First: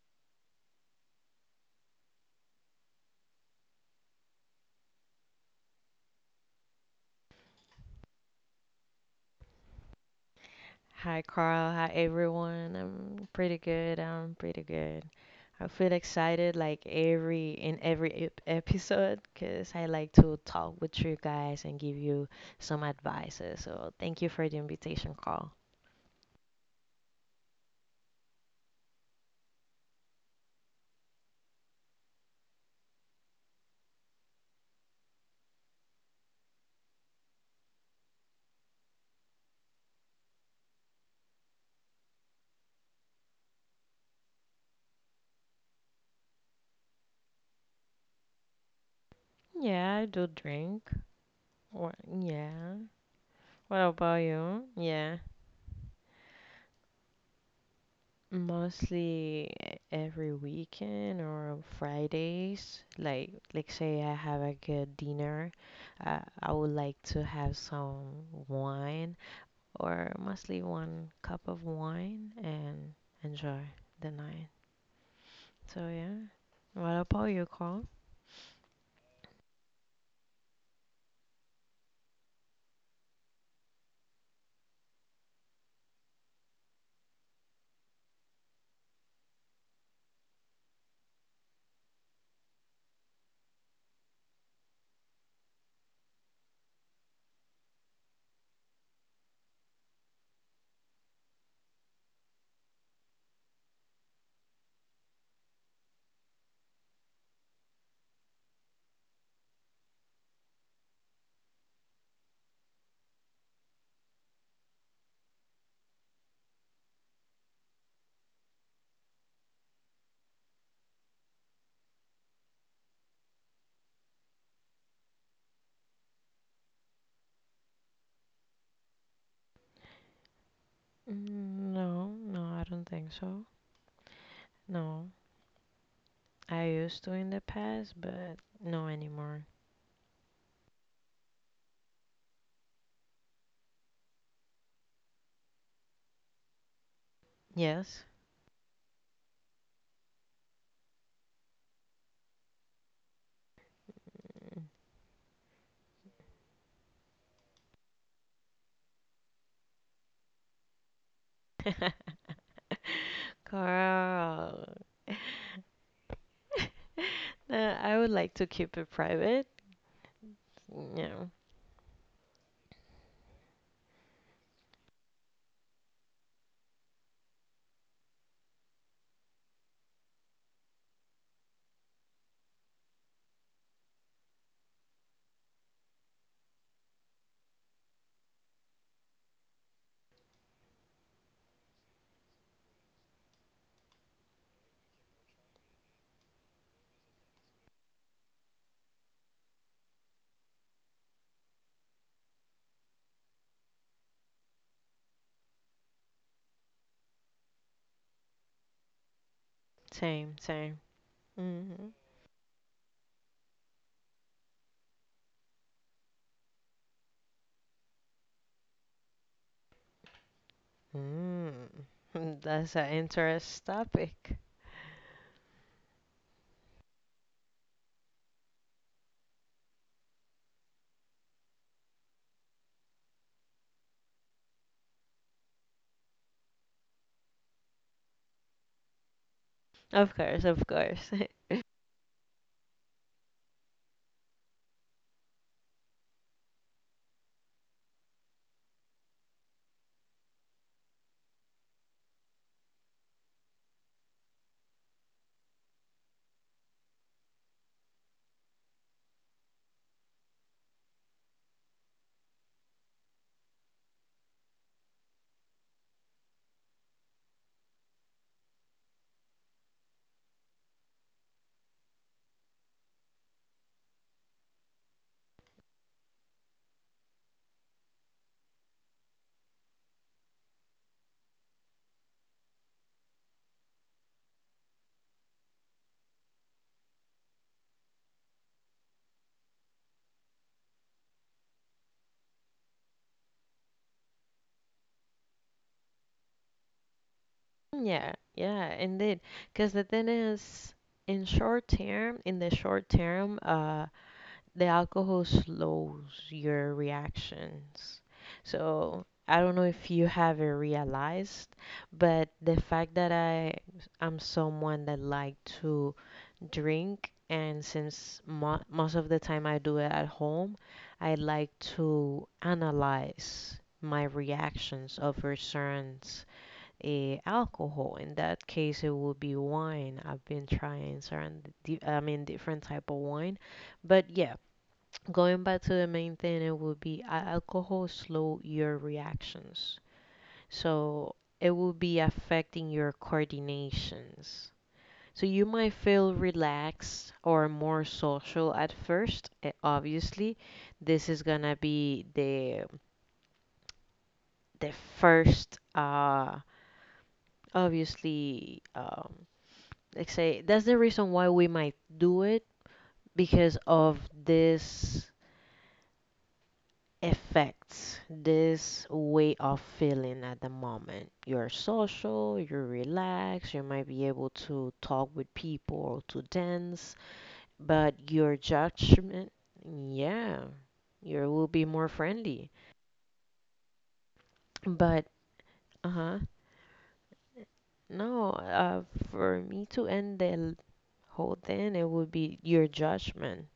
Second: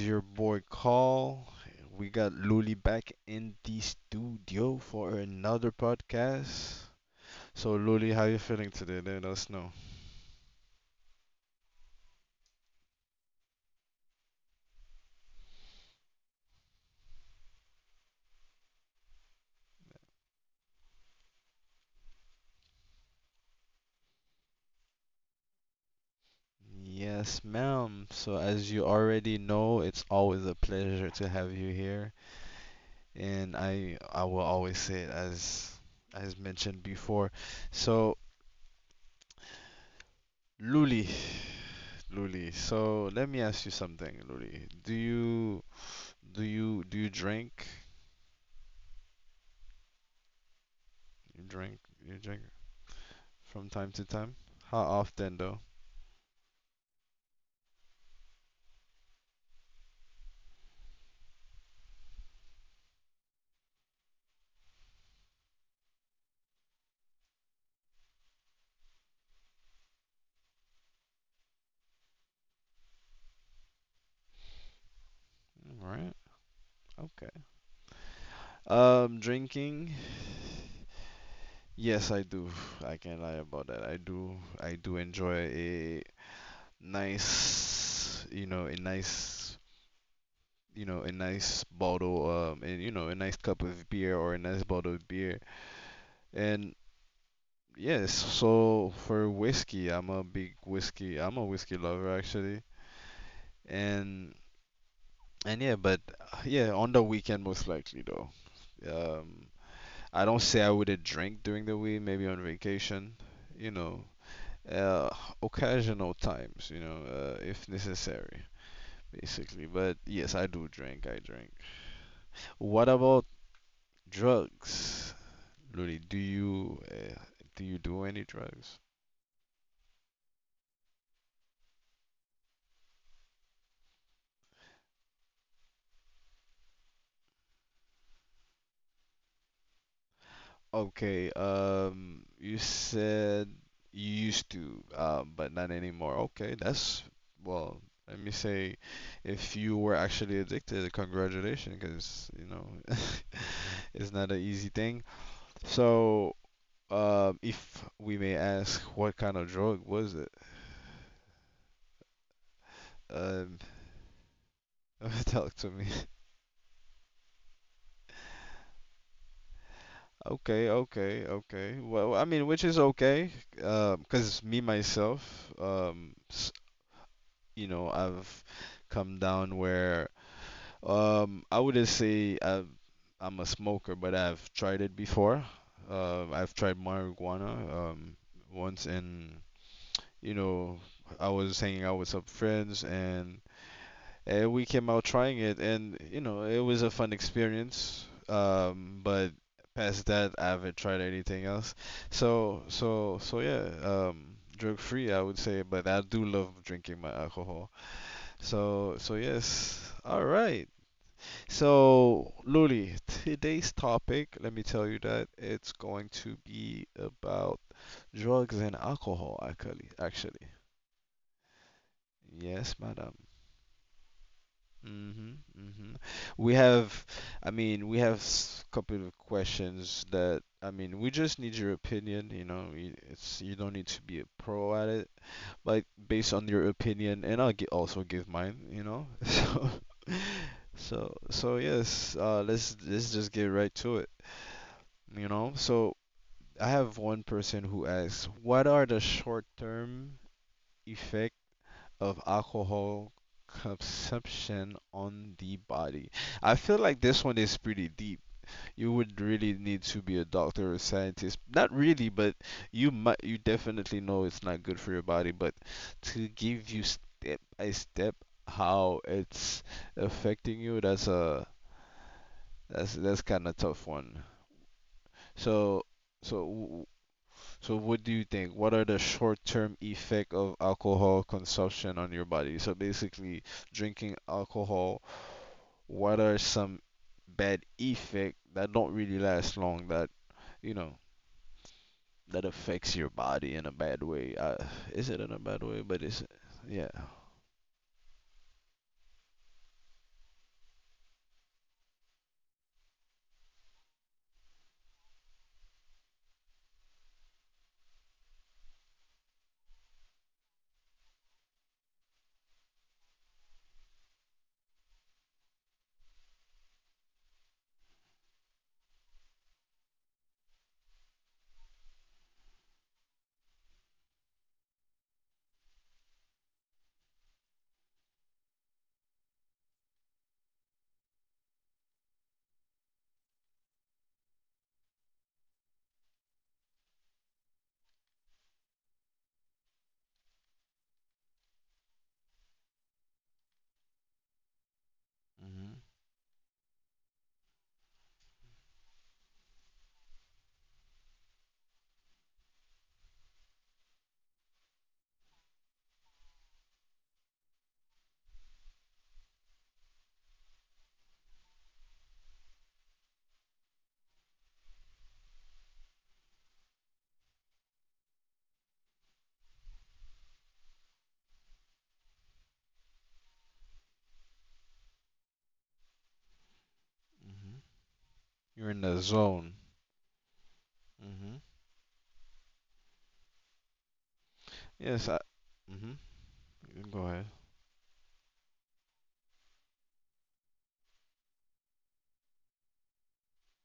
your boy Call. We got Luli back in the studio for another podcast. So, Luli, how you feeling today? Let us know. Hi, Carl. Hi, everyone. I'm pretty good. I'm pretty good. I feel excited like every episode because I like to talk with you guys and give you some advices. So thank you for the invitation, Carl. Yes, ma'am. So, as you already know, it's always a pleasure to have you here, and I will always say it as mentioned before. So, Luli, Luli. So, let me ask you something, Luli. Do you drink? Think. You drink, What, you drink from what time to about time. you? How Yeah, often though? mostly every weekend or Fridays. Like say I have a good dinner. I would like to have some wine, or mostly one cup of wine and enjoy the night. All So right. yeah. What about Okay. you, Carl? Drinking. Yes, I do. I can't lie about that. I do. I do enjoy a nice, you know, a nice, you know, a nice bottle, and you know, a nice cup of beer or a nice bottle of beer. And yes, so for whiskey, I'm a big whiskey. I'm a whiskey lover actually. And and yeah, but yeah, on the weekend most likely though. Um, I don't say I wouldn't drink during the week, maybe on vacation, you know, uh, occasional times, you know, if necessary, basically. But yes, I do drink. I drink. What about drugs, Lily? Do you do you do any drugs? No, no, I don't think so. No, I used to in the past, but no anymore. Okay. You said you used to, but not anymore. Okay, that's well. Yes, Let me say, if you were actually addicted, congratulations, because you know. Isn't that an easy thing? So, if we may ask, what kind of drug was it? Um, Carl. tell to me. Okay, okay, okay. Well, I mean, which is okay, because me myself, um, s- you know, I've come down where, I wouldn't say I've, I'm a smoker, but I've tried it before. I've tried marijuana, once and you know, I was hanging out with some friends and we came out trying it, and you know it was a fun experience. But past that, I haven't tried anything else. So yeah, drug free I would say, but I do love drinking my alcohol. So yes, all Same, right. same. Mm-hmm. So Luli, today's topic, let me tell you that it's going to be about drugs and alcohol, actually. Actually, Mm. yes, That's an madam. interest topic. hmm hmm We have, I mean, we have a couple of questions that, I mean, we just need your opinion, you know, it's you don't need to be a pro at it, but based on your opinion, and I'll also give mine, you know. So, Of course, of course. so, so yes, let's just get right to it, you know. So I have one person who asks, what are the short-term effects of alcohol consumption on the body. I feel like this one is pretty deep. You would really need to be a doctor or scientist. Not really, but you might you definitely know it's not good for your body, but to give you step by step how it's affecting you, that's a that's kind of tough one. So so w- so what do you think? What are the short-term effect of alcohol consumption on your body? So basically, drinking alcohol, what are some bad effect that don't really last long that, you know, that affects your body in a bad way? Is it in a bad way? But it's, yeah. Yeah, yeah, indeed. Because the thing is, in the short term, the alcohol slows your reactions. So I don't know if you have it realized, but the fact that I am someone that like to drink, and since mo most of the time I do it at home, I like to analyze my reactions over certain alcohol. In that case, it would be wine. I've been trying certain, different type of wine. But yeah, going back to the main thing, it would be alcohol slow your reactions. So it will be affecting your coordinations. So you might hmm feel relaxed or more social at first. Obviously, this is gonna be the the first, obviously, like say that's the reason why we might do it, because of this effects, this way of feeling at the moment. You're social, you're relaxed, you might be able to talk with people or to dance, but your You're in the judgment... zone. Yeah, you hmm will be more friendly, Yes, but... I, hmm Uh-huh. go ahead. No, for me to end the whole thing, it would be your judgment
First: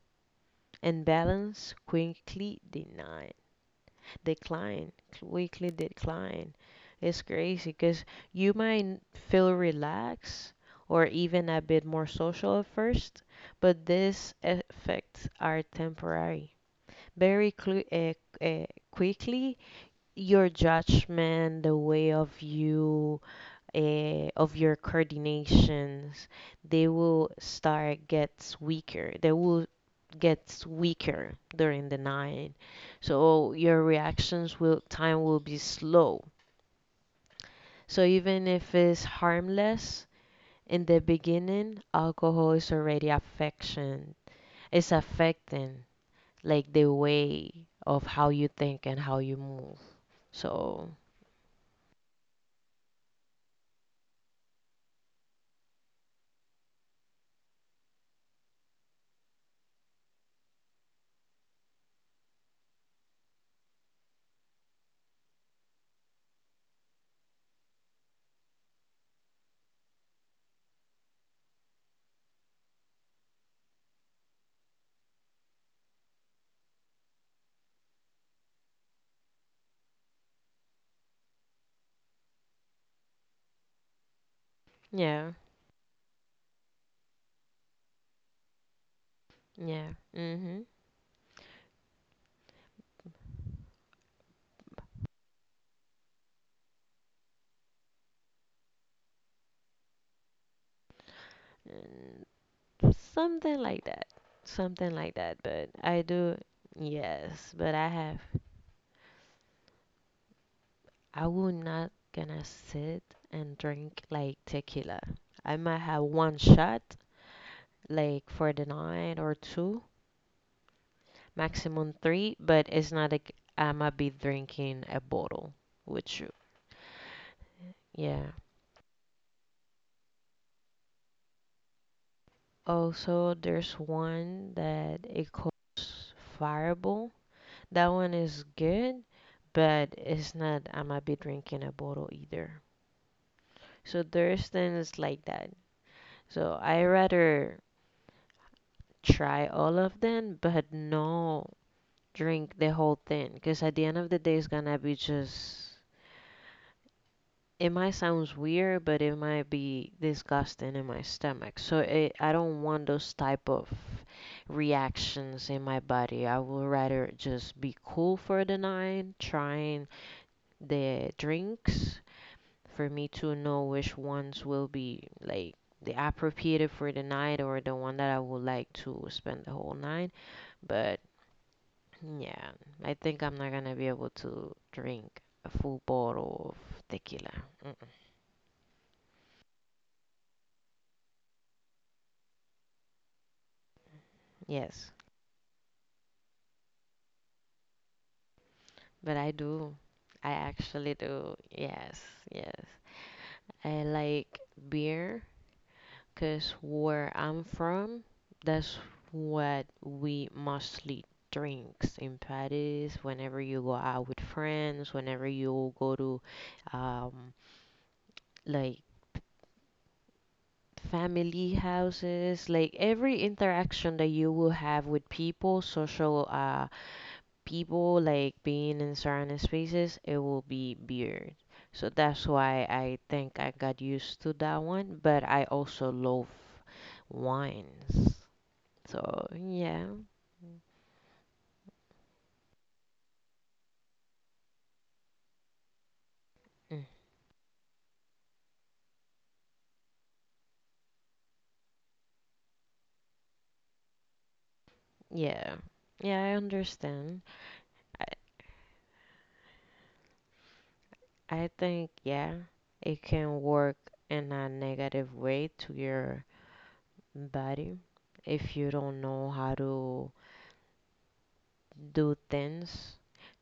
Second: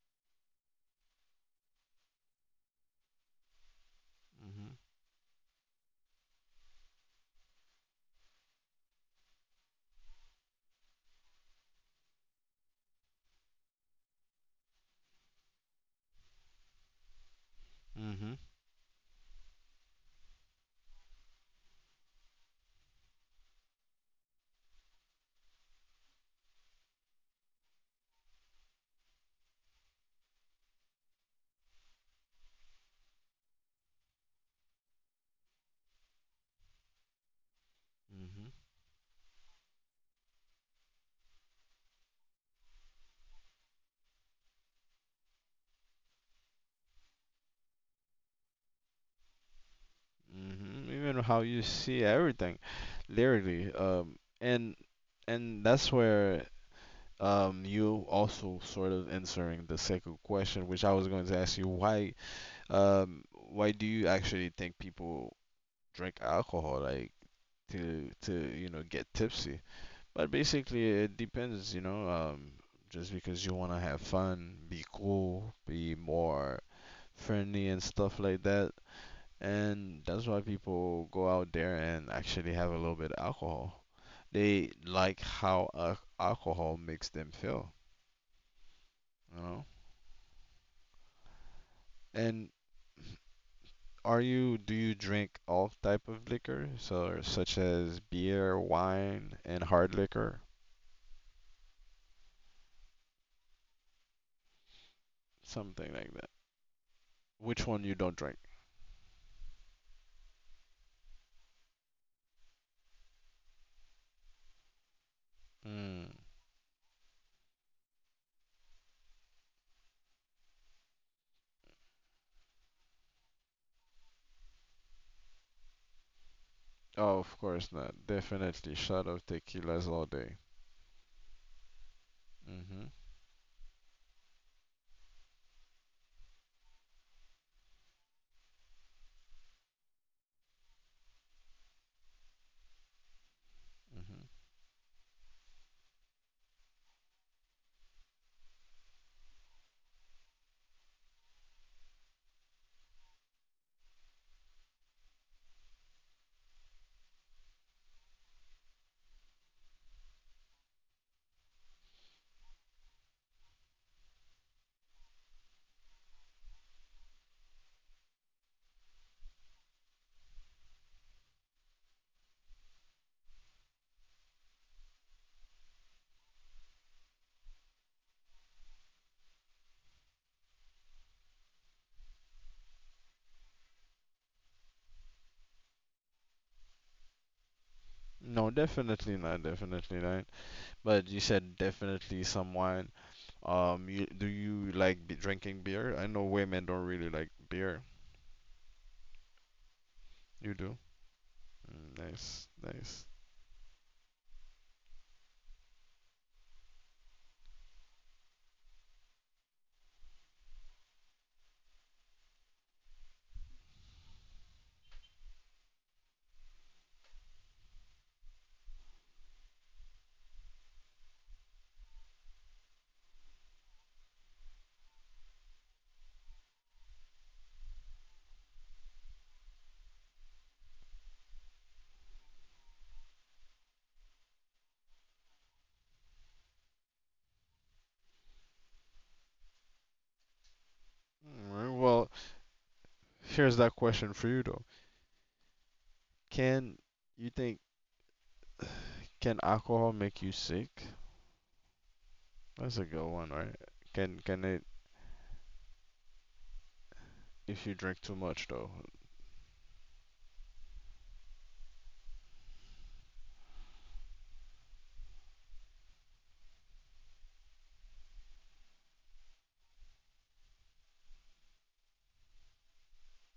and balance quickly denied decline, weekly decline. It's crazy because you might feel relaxed or even a bit more social at first, but these effects are temporary. Very clu- uh, hmm uh, quickly, your judgment, the way of you, of your coordinations, they will start gets weaker. They will gets weaker during the night. So your reactions will time will be slow. So even hmm if it's harmless in the beginning, alcohol is already affection. It's affecting like the way of how you think and how you move. So Even how you see everything lyrically, and and that's where you also sort of answering the second question, which I was going to ask you, why do you actually think people drink alcohol, like to you know get tipsy? But basically, it depends, you know, just because you want to have fun, be cool, be more friendly and stuff like that and that's why people go out there and actually have a little bit of alcohol. They like yeah. how al alcohol makes them feel, you know? Yeah. Mhm. And are you, do you drink all type of liquor? So, such as beer, wine, and hard liquor? And. Something like that. Something like that. But Something I like that. do. Yes. Which But one I you don't have. drink? I will not gonna sit and drink like tequila. I might have Mm. one shot, like for the night or two, maximum three. But it's not like I might be drinking a bottle with you. Oh, of course not. Yeah. Definitely shot of tequilas all day. hmm Also, one that it calls fireball. That one is good, but it's not I am going to be drinking a bottle either. So there's things like that. So I rather try all of them, but no drink the whole thing, because at the end of the day, it's gonna be just. It might sound weird, but it might be disgusting in my stomach. So it, I don't want those type of reactions in my body. I would rather just be cool for the night, trying the drinks for me to know which ones will be like the appropriate for the night or the one that I would like to spend the whole night. But yeah, I think I'm not gonna be able to drink a full bottle of tequila. No, definitely not. Definitely not. But you said definitely some wine. You, do you Yes, like be drinking beer? I know women don't really like beer. but I do. I You do? actually do. Mm, Yes, nice, yes. nice. I like beer, because where I'm from, that's what we mostly drinks in parties. Whenever you go out with friends, whenever you go to um, like family houses, like every interaction that you will have with people, social people, like being in certain spaces, it will be beer. So that's why I think I got used to that one, but I also love wines. So yeah. Alright, well, here's that question for you though. Can Mm, you think can alcohol make you sick? That's a good one, right? Can it yeah, yeah. I understand. if you I drink too much though? I think yeah, it can work in a negative way to your body if you don't know how to do things.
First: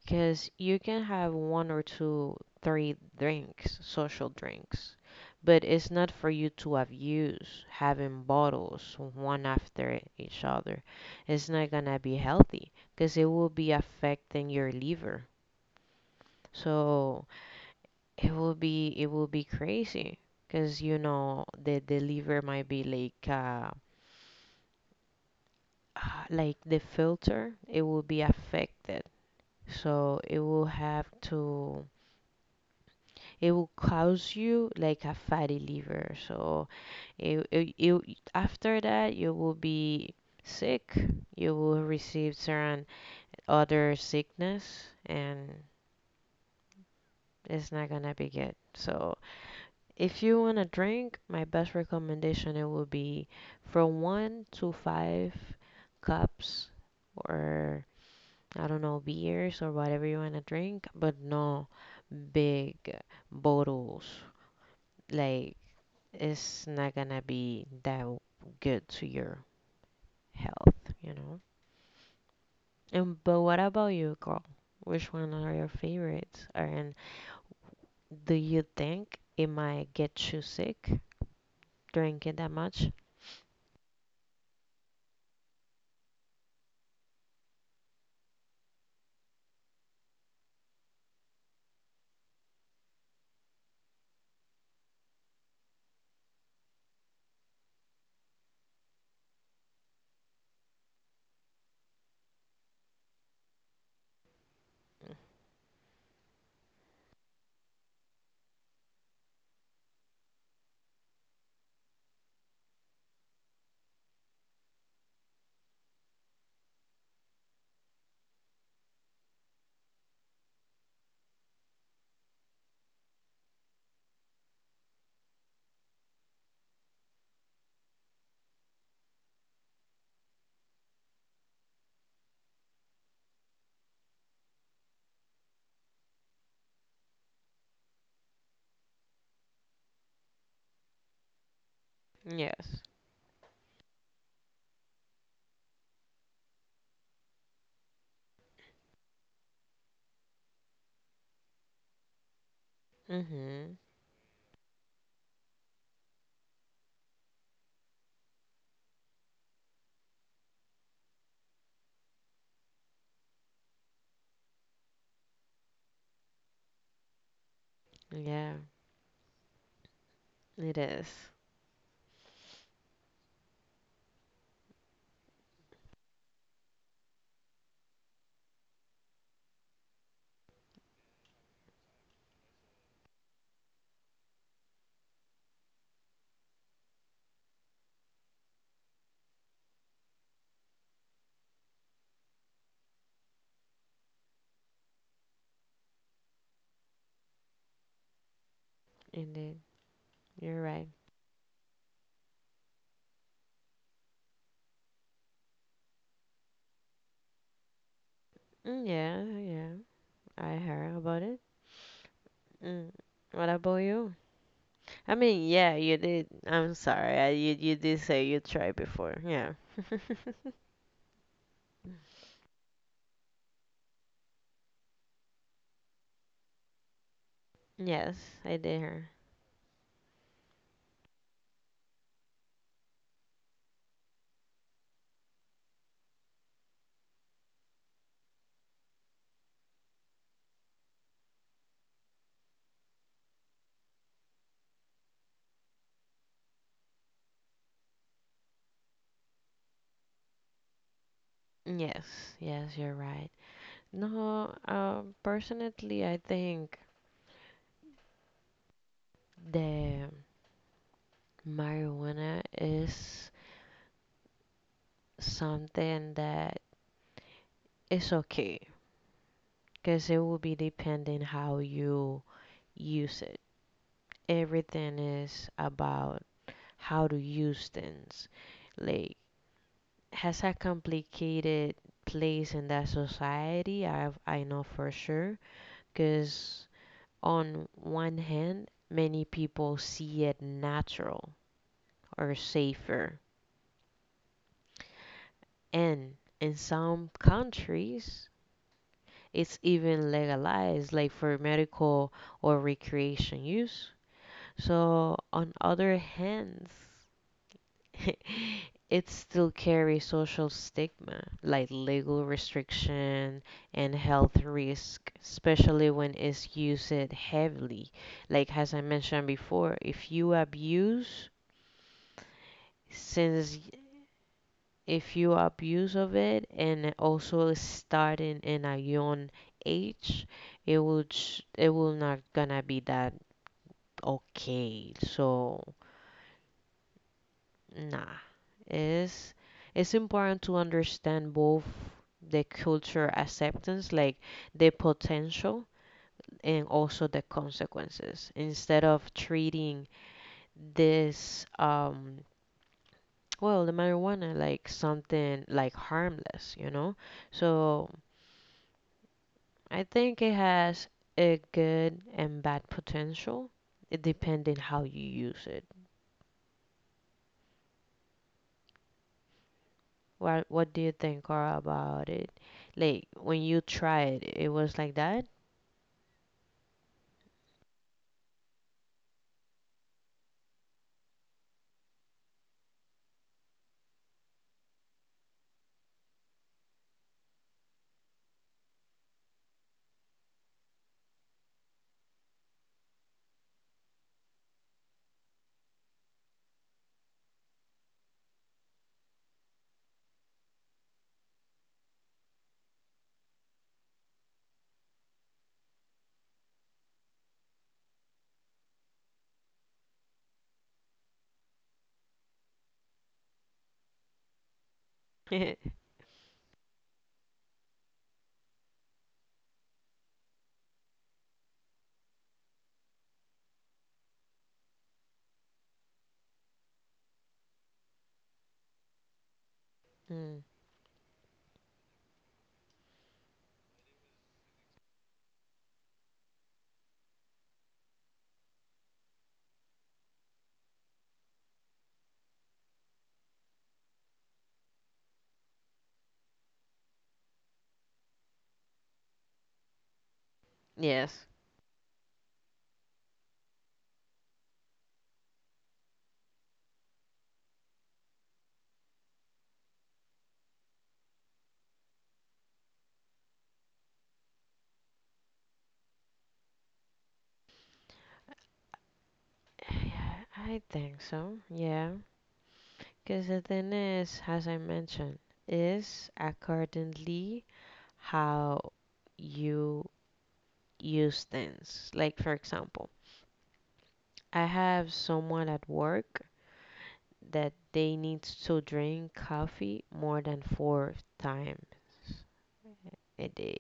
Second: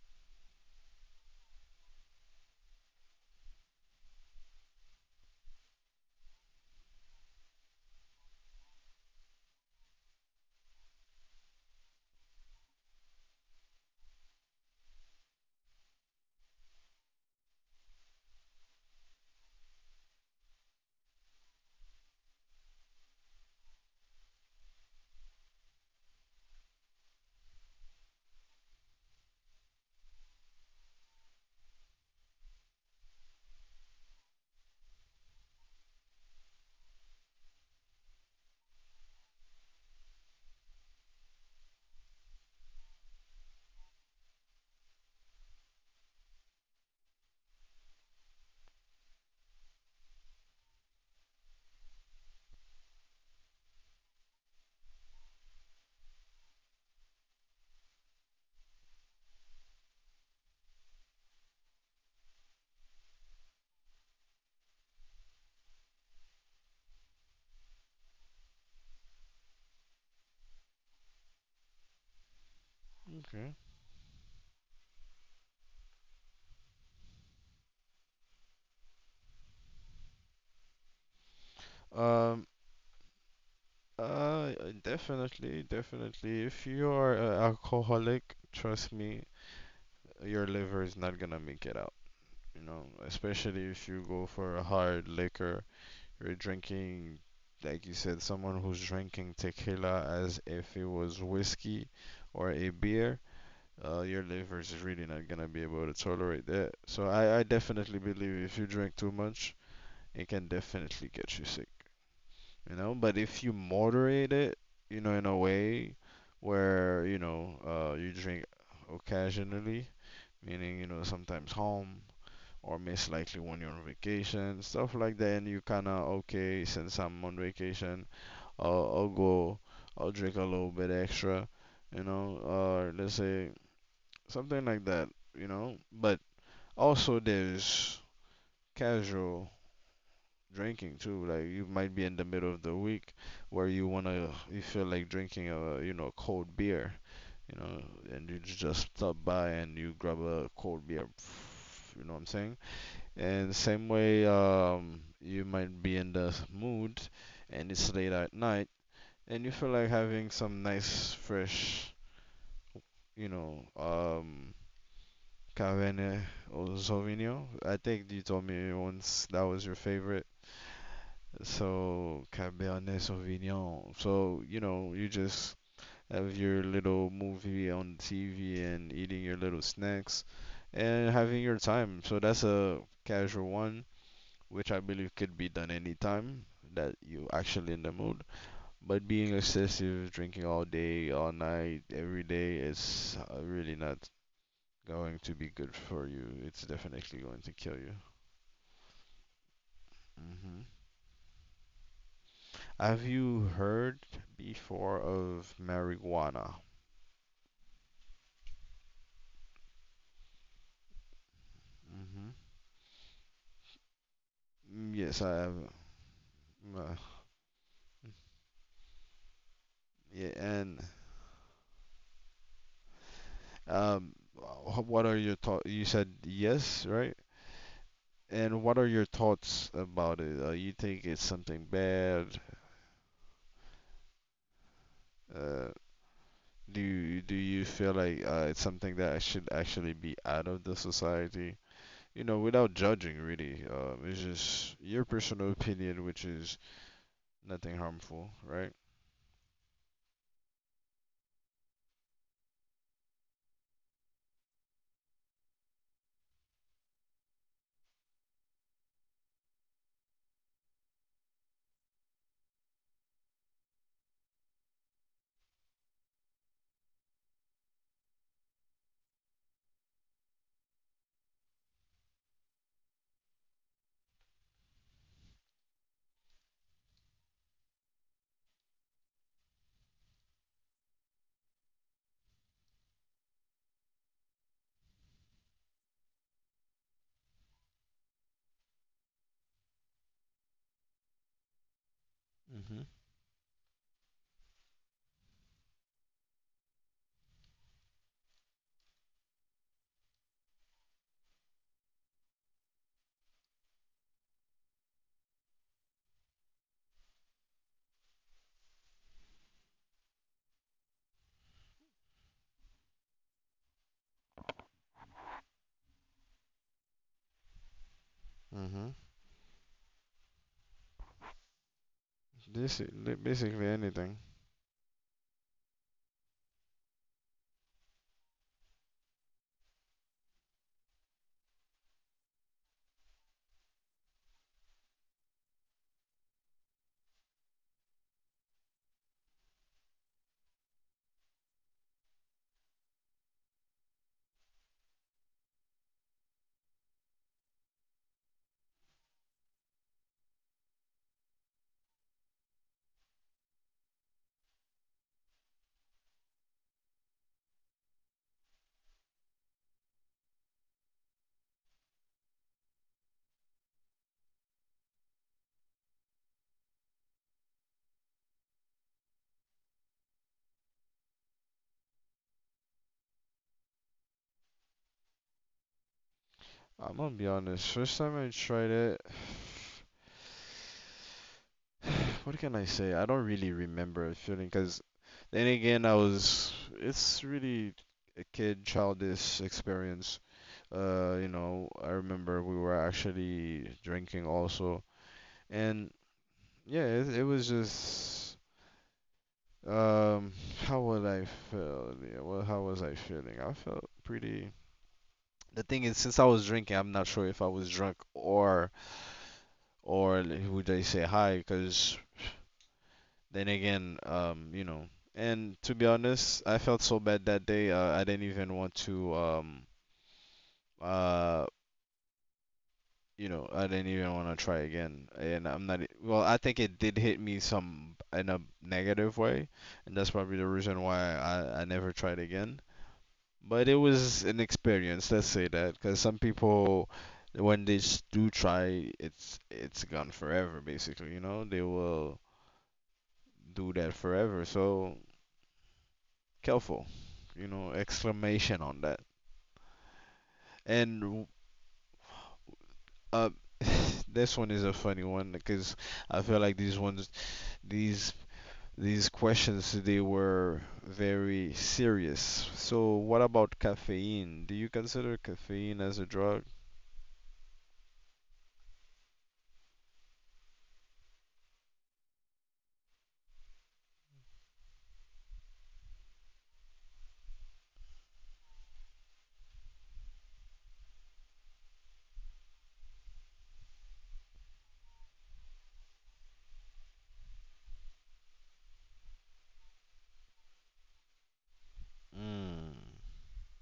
Cause you can have one or two, three drinks, social drinks, but it's not for you to abuse having bottles one after each other. It's not gonna be healthy because it will be affecting your liver. So it will be, it will be crazy, because you know, the liver might be like, like the filter, it will be affected. So it will have to, it will cause you like a fatty liver. So it after that, you will be sick. You will receive certain other sickness and it's not gonna be good. So if you want to drink, my best recommendation it will be from one to five cups, or I don't know, beers or whatever you want to drink, but no big bottles. Like it's not gonna be that good to your health, you know. And but Okay. what about you, girl? Which one are your favorites? And do you think it might get you sick drinking Um, that much? uh, Definitely, definitely. If you are an alcoholic, trust me, your liver is not gonna make it out. You know, especially if you go for a hard liquor. You're drinking, like you said, someone who's drinking tequila as if it was whiskey or a beer. Your liver is really not gonna be able to tolerate that. So I definitely believe if you drink too much, it can definitely get you sick. You know, but if you moderate it, you know, in a way where you know you drink occasionally, meaning you know sometimes home, or most likely when you're on vacation, stuff like that. And you kind of, okay, since I'm on vacation, I'll go, I'll drink a little bit extra, you know, or let's say something like that, you know. But also, there's casual drinking too. Like you might be in the middle of the Yes. week where you wanna, you feel like drinking a, you know, cold beer, you know, and you just stop by and you grab a cold beer, you know what I'm saying? And the Mm-hmm. same way, you might be in the mood and it's late at night and you feel like having some nice, fresh, you know, Cabernet or Sauvignon. I think you told Yeah, me once that was your favorite. it is. So, Cabernet Sauvignon. So, you know, you just have your little movie on TV and eating your little snacks and having your time. So that's a casual one, which I believe could be done anytime that you actually in the mood. But being excessive, drinking all day, all night, every day is really not going to be good for you. It's definitely going to kill you. Indeed. hmm You're right. Have you heard before of marijuana? Mm, yeah, yeah. I heard about it. Mm. What about you? Mm, I yes, I mean, have. yeah, you did. I'm Uh, sorry. I, you did say you tried before. Yeah. yeah, and what are your thoughts? You said yes, right? Yes, I And what did are your hear. thoughts about it? You think it's something bad? Uh, do you feel like it's something that I should actually be out of the society? You know, without judging, really. It's just your personal opinion, which is nothing harmful, right? Yes, yes, you're right. No, personally, I think the marijuana is something that is okay, because it will be depending how you use it. Everything is about how to use things. Like, has a complicated place in that society. I know for sure, because on one hand, many people see it natural or Mm-hmm. safer, and in some countries, it's even legalized, like for medical or recreation use. So on other hands... it still carries social stigma like legal restriction and health risk, especially when it's used heavily. Like as I Mm-hmm. mentioned before, if you abuse, since Basically anything. if you abuse of it, and also starting in a young age, it will it will not gonna be that okay. So nah, it's it's important to understand both the culture acceptance, like the potential, and also the consequences. Instead of treating this, well, the marijuana like something like harmless, you know. So I think it has a good and bad potential, it depending how you use it. What do you think, Carl, about it? Like when you tried, it was like that? I'm gonna be honest. First time I tried it, what can I say? I don't really remember a feeling because then again, I was it's really a kid childish experience. You know, I remember we were actually drinking also, and yeah, it was just um, how would I feel? Yeah, well, how was I feeling? I felt pretty. The thing is, since I was drinking, I'm not sure if I was drunk or would I say hi? Because then again, you know, and to be honest, I felt so bad that day. I didn't even want to, uh, you know, I didn't even want to try again. And I'm not, well, I think it did hit me some in a negative way, and that's probably Mm, the reason why I never tried again. But it was an experience, let's say that, because some people, when they do try, it's gone forever, basically. You know, they will do that forever. So careful, you know, exclamation on that. And yes. uh, this one is a funny one because I feel like these ones, these these questions today were very serious. So, what about caffeine? Do you consider caffeine as a drug? Yeah, I think so. Yeah. Because the thing is, as I mentioned, is accordingly how you use things. Like, for example, I have someone at work that they need to drink coffee more than four times a day.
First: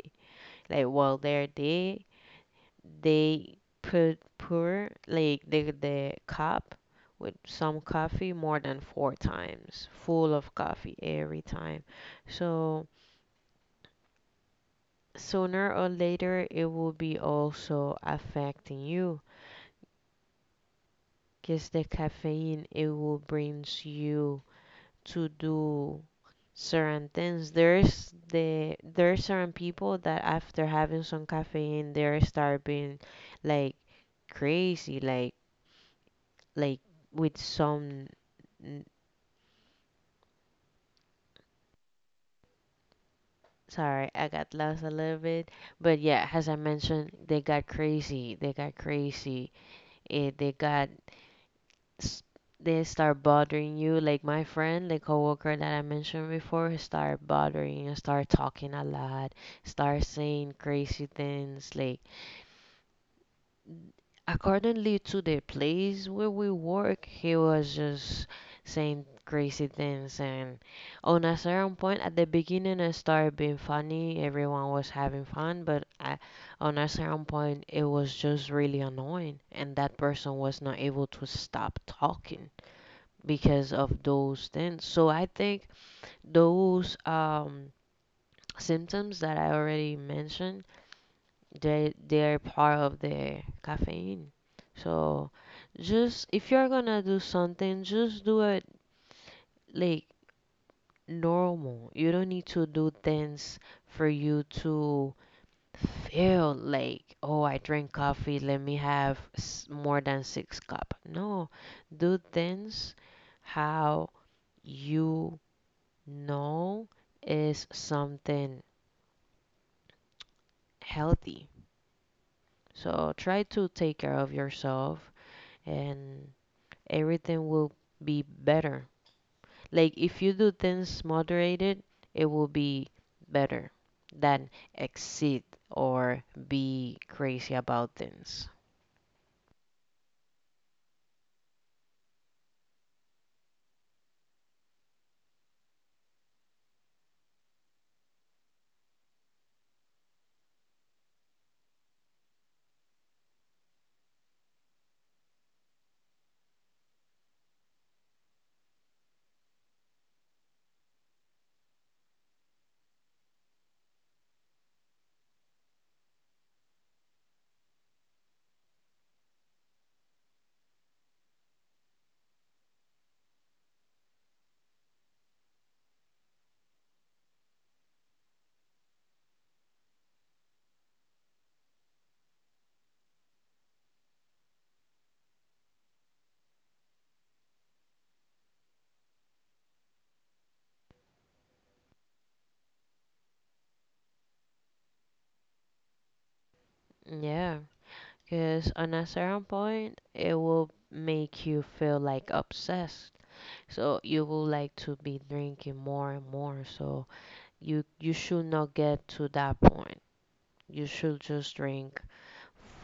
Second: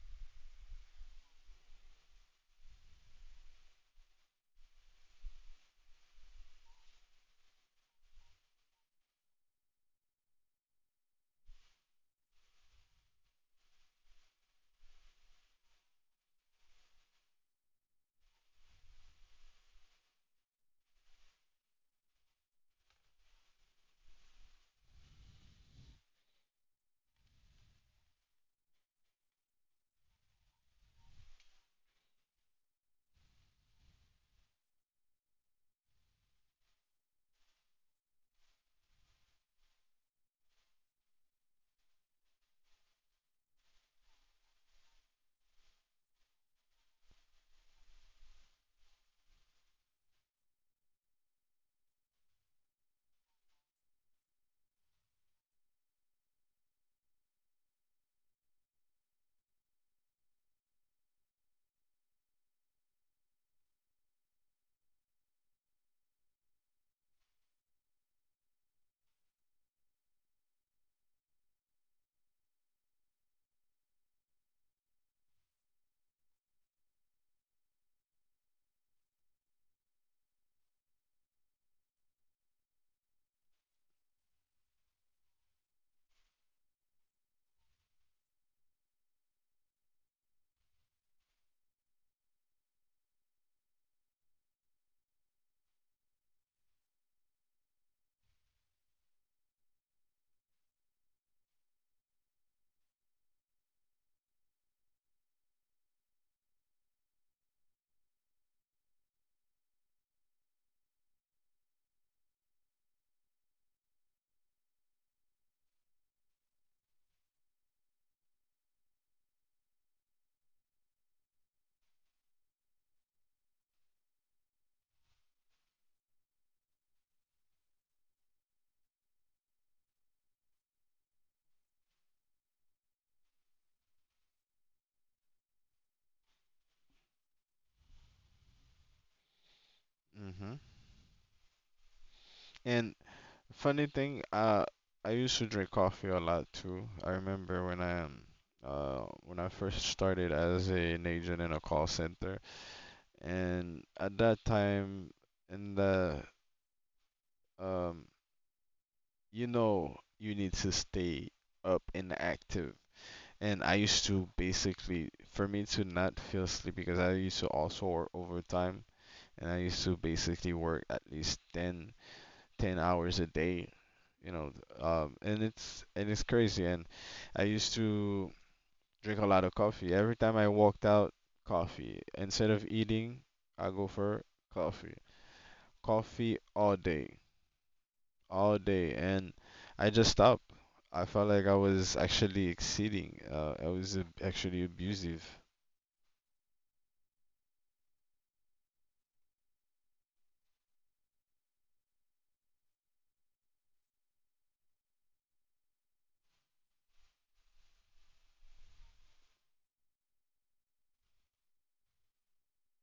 Like, while they're there, they put pour like the cup with some coffee more than four times full of coffee every time. So sooner or later, it will be also affecting you, because the caffeine, it will brings you to do certain things. There's the, there's are certain people that after having some caffeine, they start being like crazy, like with some... Sorry, I got lost a little bit. But yeah, as I mentioned, they got crazy, it, they got s- they start bothering you. Like my friend, the coworker that I mentioned before, he start bothering you, start talking a lot, start saying crazy things, like accordingly to the place where we work, he was just saying crazy things. And on a certain point, at the beginning, it started being funny. Everyone was having fun, but I, on a certain point, it was just really annoying. And that person was not able to stop talking because of those things. So I think those symptoms that I already mentioned, they they're part of the caffeine. So just if you're gonna do something, just do it like normal. You don't need to do things for you to feel like, oh, I drink coffee, let me have more than six cup. No, do things how you know is something healthy. So try to take care of yourself, and everything will be better. Like if you do things moderated, it will be better than exceed or be crazy about things. hmm And funny thing, I used to drink coffee a lot too. I remember when I first started as an agent in a call center, and at that time in the um you know you need to stay up and active and I used to basically for me to not feel sleepy because I used to also work overtime and I used to basically work at least 10 hours a day, you know. And it's crazy and I used to drink a lot of coffee every time I walked out coffee instead of eating I go for coffee, coffee all day, and I just stopped. I felt like I was actually exceeding. I was actually abusive. Yeah, because on a certain point, it will make you feel like obsessed. So you will like to be drinking more and more. So you should not get to that point. You should just drink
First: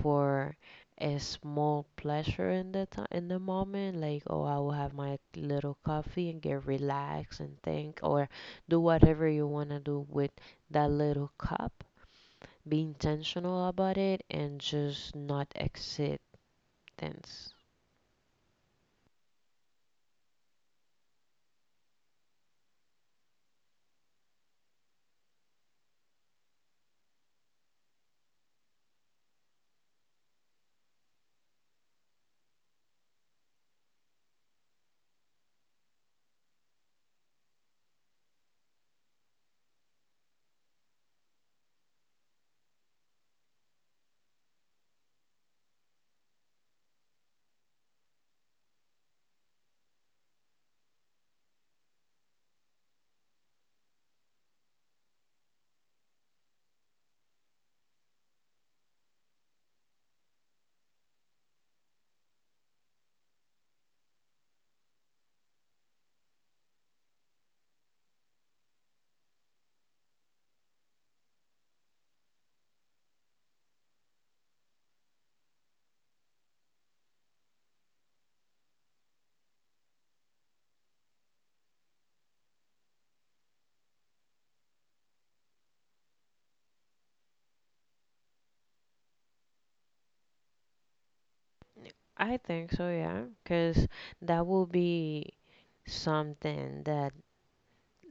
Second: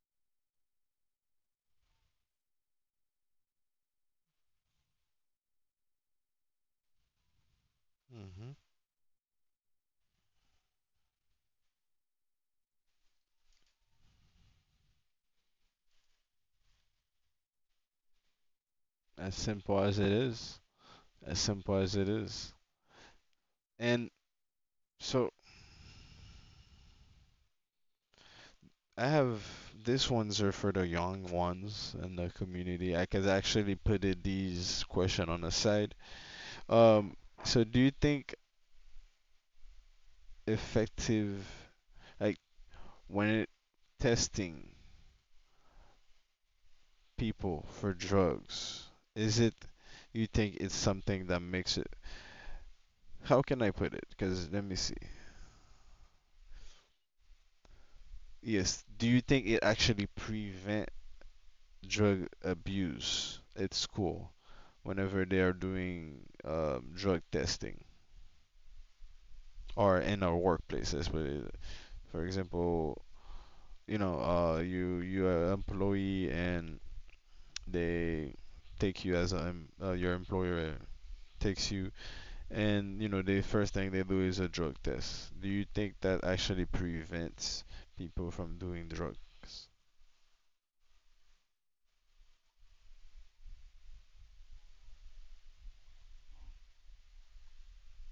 for a small pleasure in the time in the moment, like, oh, I will have my little coffee and get relaxed and think or hmm do whatever you want to do with that little cup. Be intentional about it and just not acceptance. as simple as it is, as simple as it is. And so I have these ones are for the young ones in the community. I could actually put it, these question on the side. Um, so do you think effective, like when it testing? People for drugs? Is it you think it's something that makes it? How can I put it? Because let me see. Yes, do you think it actually prevent drug abuse at school whenever they are doing drug testing or in our workplaces? But for example, you know, you are an employee and they take you as a em- your employer takes you, and you know the first thing they do is a drug test. Do you think that actually prevents people from doing drugs? I think so, yeah, because that will be something that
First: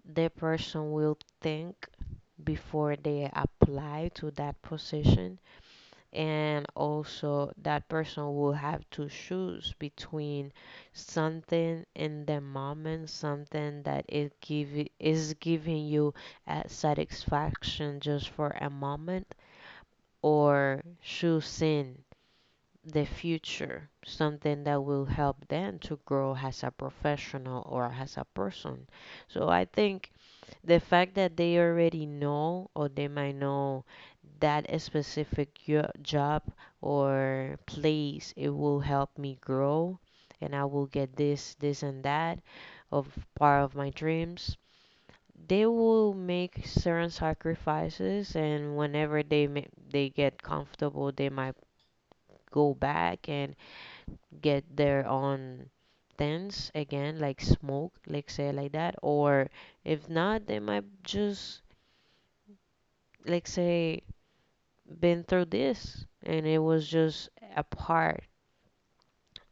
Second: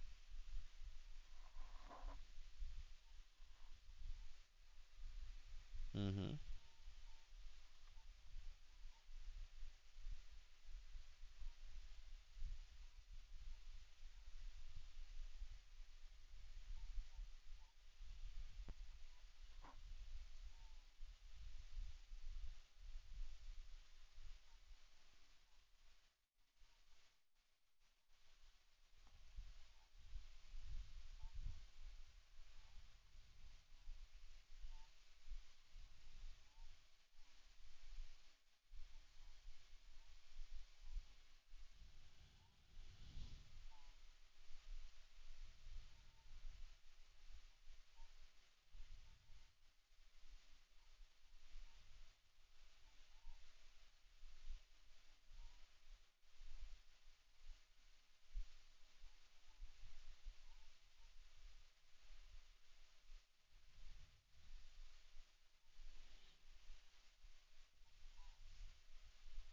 the person will think before they apply to that position. Hmm. And also that person will have to choose between something in the moment, something that is it give is giving you satisfaction just for a moment, or choosing the future, something that will help them to grow as a professional or as a person. So I think the fact that they already know, or they might know, that a specific job or place, it will help me grow and I will get this and that, of part of my dreams. They will make certain sacrifices, and whenever they get comfortable, they might go back and get their own things again, like smoke, like, say, like that. Or if not, they might just, like, say been through this and it was just a part,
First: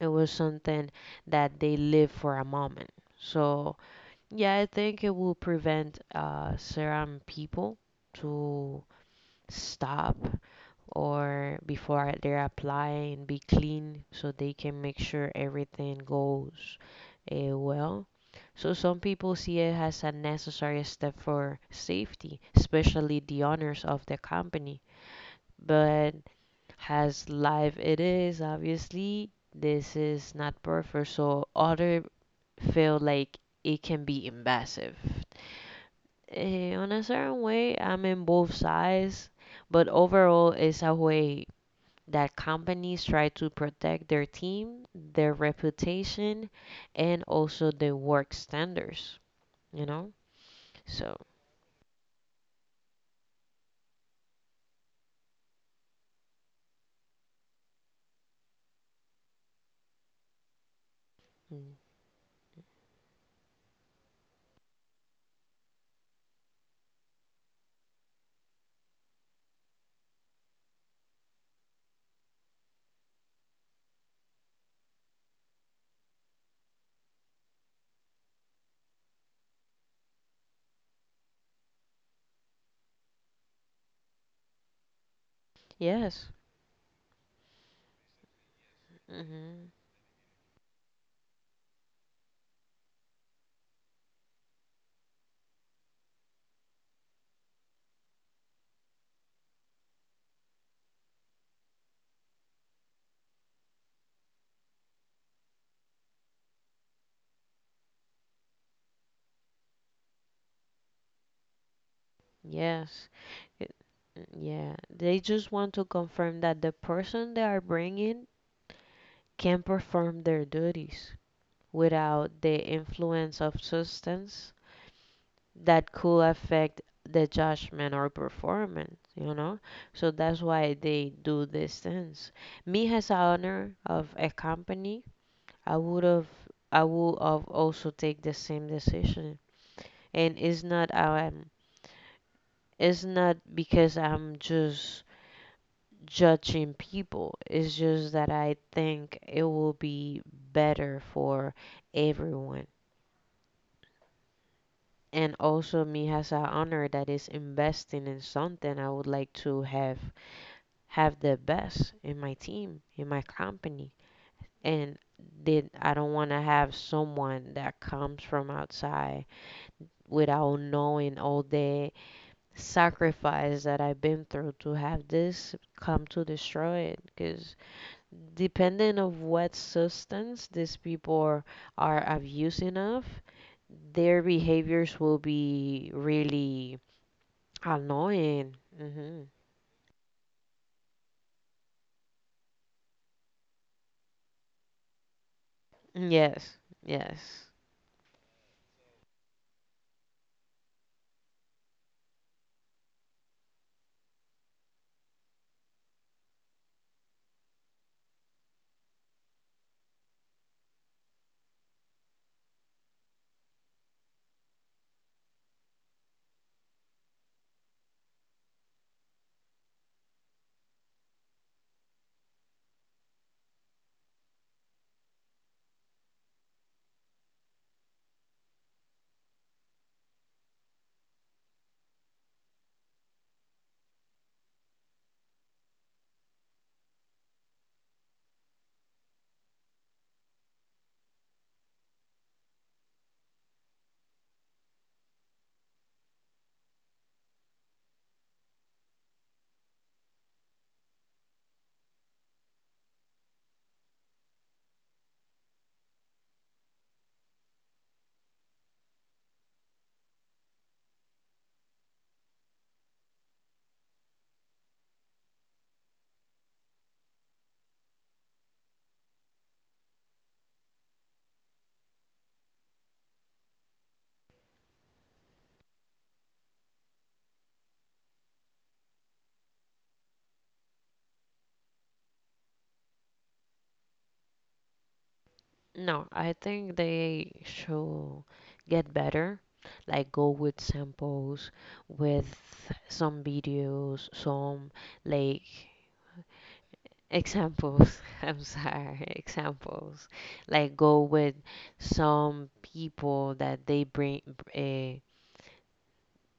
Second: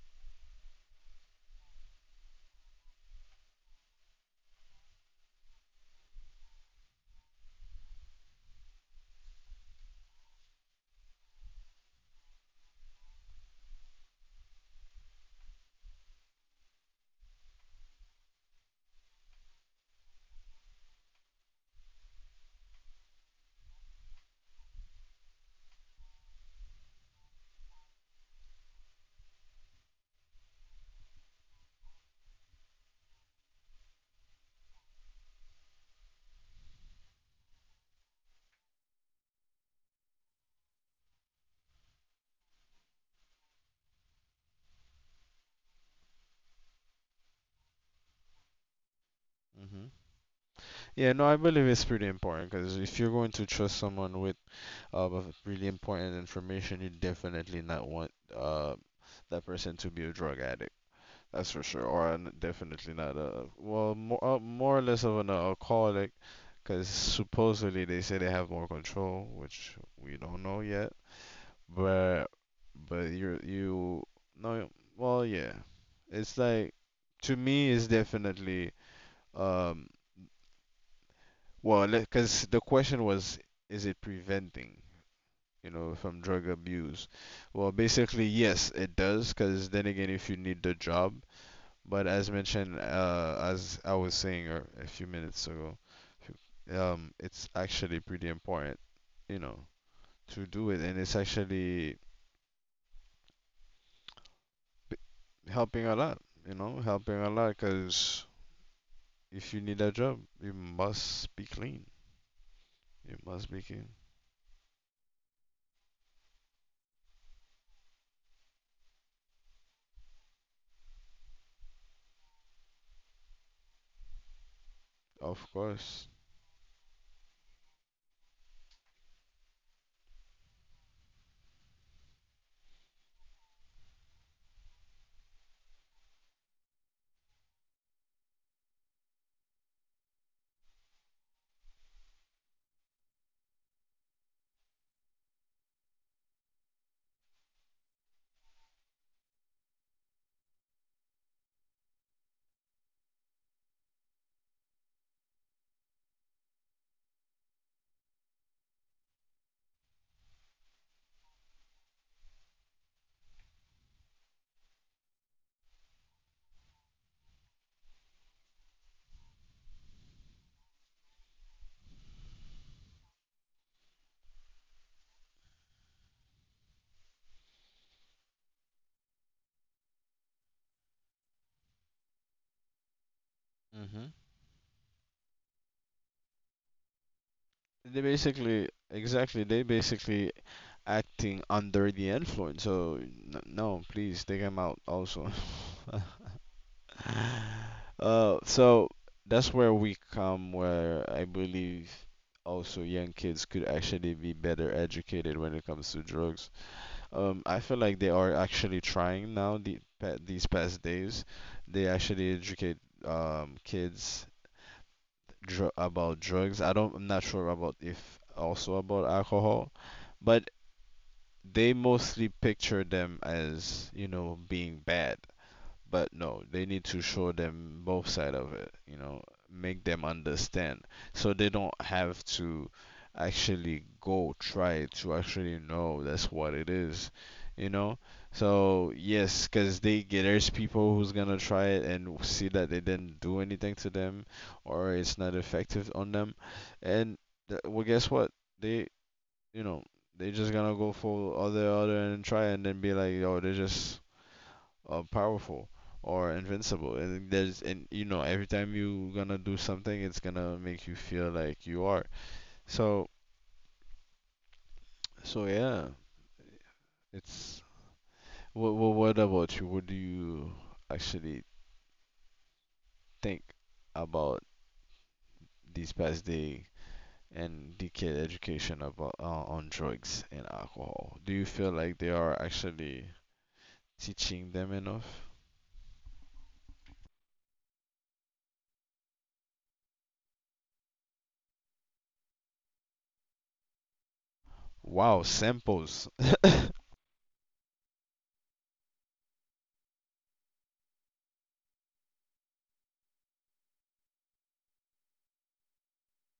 it was something that they live for a moment. So yeah, I think it will prevent certain people to stop, or before they're applying, be clean so they can make sure everything goes well. So some people see it as a necessary step for safety, especially the owners of the company. But Has live it is, obviously this is not perfect, so other feel like it can be invasive. On a certain way, I'm in both sides, but overall it's a way that companies try to protect their team, their reputation, and also their work standards, you Hmm. know. Yeah, So, no, I believe it's pretty important because if you're going to trust someone with of really important information, you definitely not want that person to be a drug addict. That's for mm, sure. Or n- definitely not a, well, more or less of an alcoholic, because supposedly they say they have more control, which we don't know yet. But but you're you no well yeah. It's like, to me it's definitely, um well, because the question was, is it preventing, you know, from yes. drug abuse? Well, basically yes, it does, because Hmm. then again, if you need the job, but as mentioned, as I was saying a few minutes ago, if you- it's actually pretty important, you know, to do it, and it's actually helping a lot, you know, helping a lot, because if you need a job, you must be clean. Yes. You must be It- clean, Yeah. They just want to confirm that the person they are bringing can perform their duties without the influence of substance of that course. could affect the judgment or performance, you know? So that's why they do these things. Me as a owner of a company, I would have I would have also take the same decision. And it's not because I'm just judging people. It's just that I think it will be better for everyone. And also me as an honor that is investing in something, I would like to have the best in my team, in my company. And then I don't want to have someone that comes from outside without knowing all the sacrifice that I've been through to have this come to destroy it. Because depending of what substance these people are abusing of, Hmm. their behaviors will be really They annoying. basically, Hmm. exactly, they basically acting under the influence. So n- no, please take them out also. Yes, yes. So that's where we come, where I believe also young kids could actually be better educated when it comes to drugs. I feel like they are actually trying now the pa- these past days. They actually educate kids dr about drugs. I don't, I'm not sure about if also about alcohol, but they mostly picture them as, you know, being bad. But no, they need to show them both side of it, you know, make them understand, so they don't have to actually go try to actually know that's what it is, you know. So yes, because they get there's people who's gonna try it and see that they didn't do anything to them, or it's not effective on them, and th- well, guess what? They, you know, they just gonna go for other and try and then be like, yo, they just powerful or invincible. And there's, and you know, every time you gonna do something, it's gonna make you feel like you are. So, so yeah, it's. What about you? What do you actually think about these past day and the kid education about on drugs and alcohol? Do you feel like they are actually teaching them enough? No, I think they should get better. Like, go with samples, with some videos, some, Wow, like, samples. Examples. I'm sorry. Examples. Like go with some people that they bring uh,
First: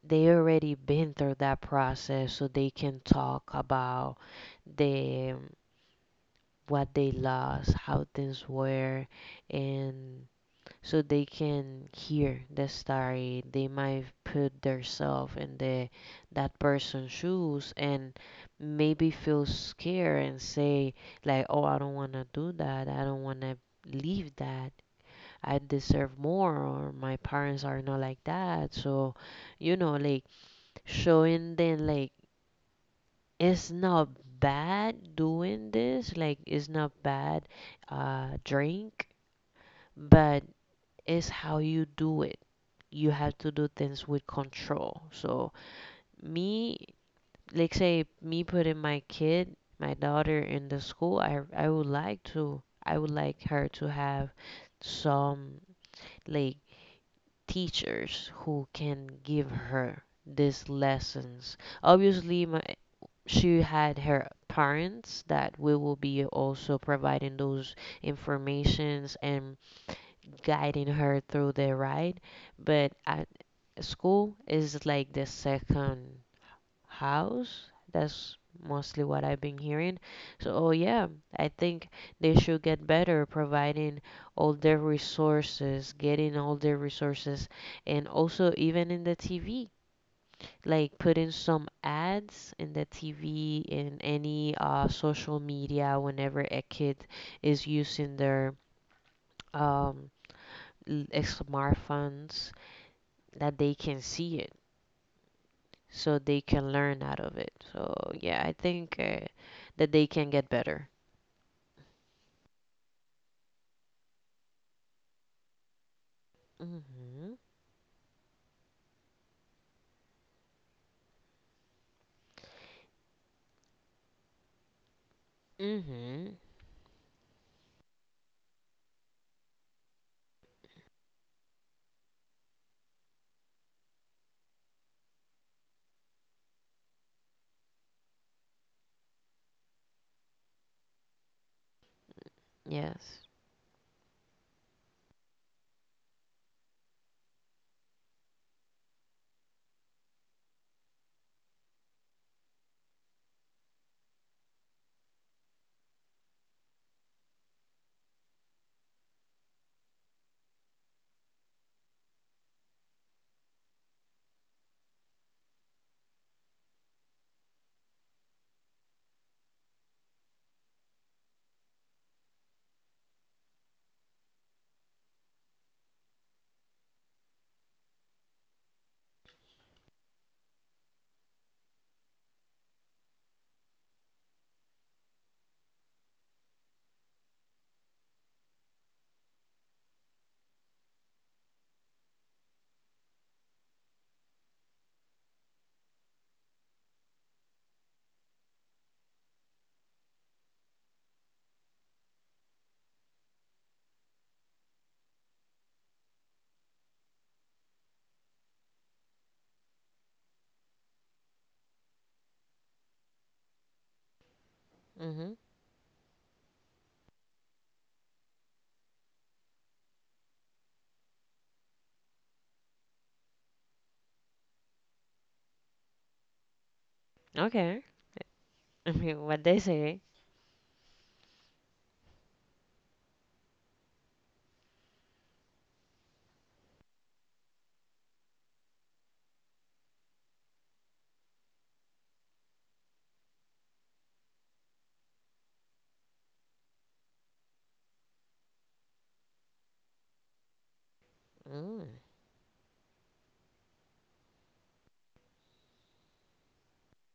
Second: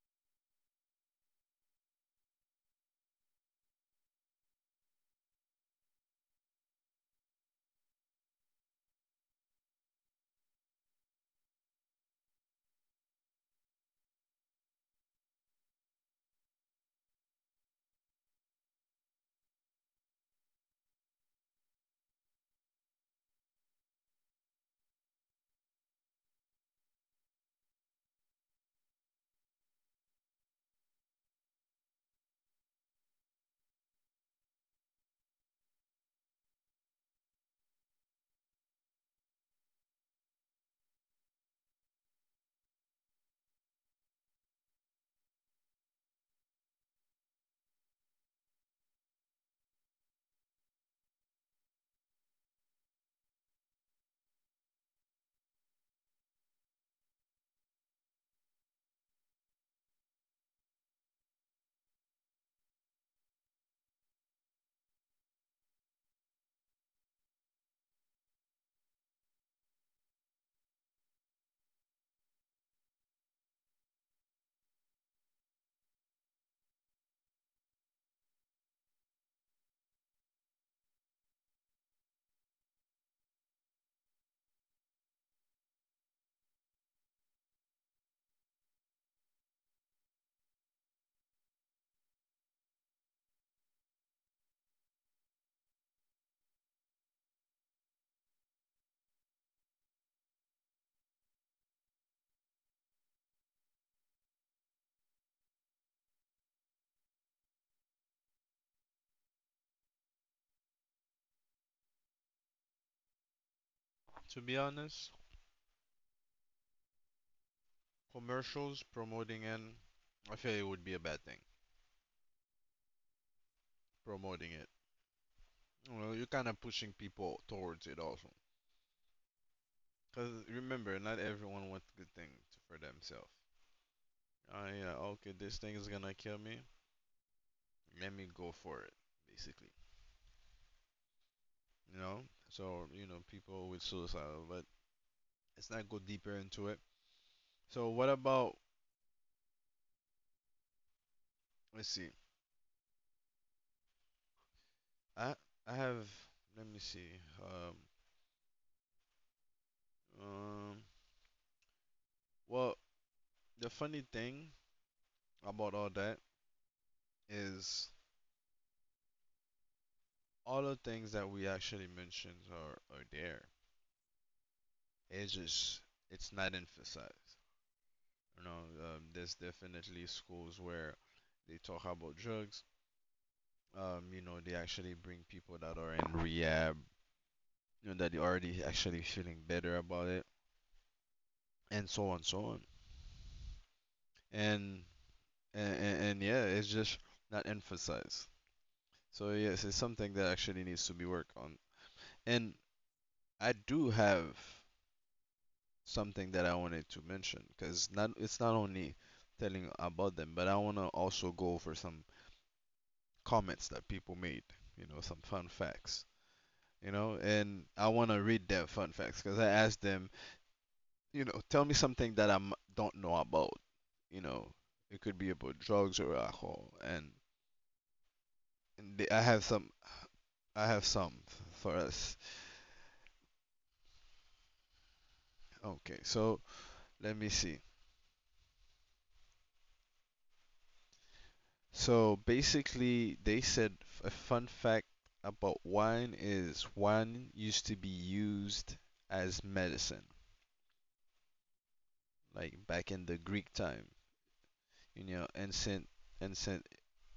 they already been through that process so they can talk about the what they lost, how things were, and so they can hear the story. They might put themselves in the that person's shoes and maybe feel scared and say, like, "Oh, I don't want to do that. I don't want to leave that. I deserve more, or my parents are not like that." So, you know, like showing them like it's not bad doing this. Like it's not bad drink, but is how you do it. You have to do things with control. So, me, like say, me putting my kid, my daughter, in the school, I would like to, I would like her to have some, like, teachers who can give her these lessons. Obviously, my, she had her parents that we will be also providing those informations and guiding her through the ride. But at school is like the second house. That's mostly what I've been hearing. So, oh, yeah, I think they should get better providing all their resources, getting all their resources, and also even in the TV. Like putting some ads in the TV, in any social media, whenever a kid is using their um, smartphones that they can see it so they can learn out of it. So, yeah, I think that they can get better. To be honest, commercials promoting, and I feel it would be a bad thing promoting it. Mm Well, you're hmm. kind of pushing people towards it also. Because remember, not everyone wants good things for themselves. Oh, yeah, okay, this thing is gonna kill me. Let me go for it, basically. You know? So, you know, Yes. people with suicidal, but let's not go deeper into it. So, what about, let's see. I, I have, let me see. Um, well, the funny thing about all that is all the things that we actually mentioned are there. It's just it's not emphasized. You know, there's definitely schools where they talk about drugs. You know, they actually bring people that are in rehab, you know, that are already actually feeling better about it, and so on, so on. And yeah, it's just not emphasized. So yes, it's something that actually needs to be worked on. And I do have something that I wanted to mention because not it's not only telling about them, but I want to also go over some comments that people made, you know, Mm some hmm. fun facts, you know, and I want to read their fun facts because I asked them, you know, tell me something that I m- don't know about, you know, it could be about drugs or alcohol, Okay. I and they, mean, what they say. I have some for us. Okay, so let me see. So basically, they said f- a fun fact about wine is wine used to be used as medicine, Mm, like back in the Greek time. You know, ancient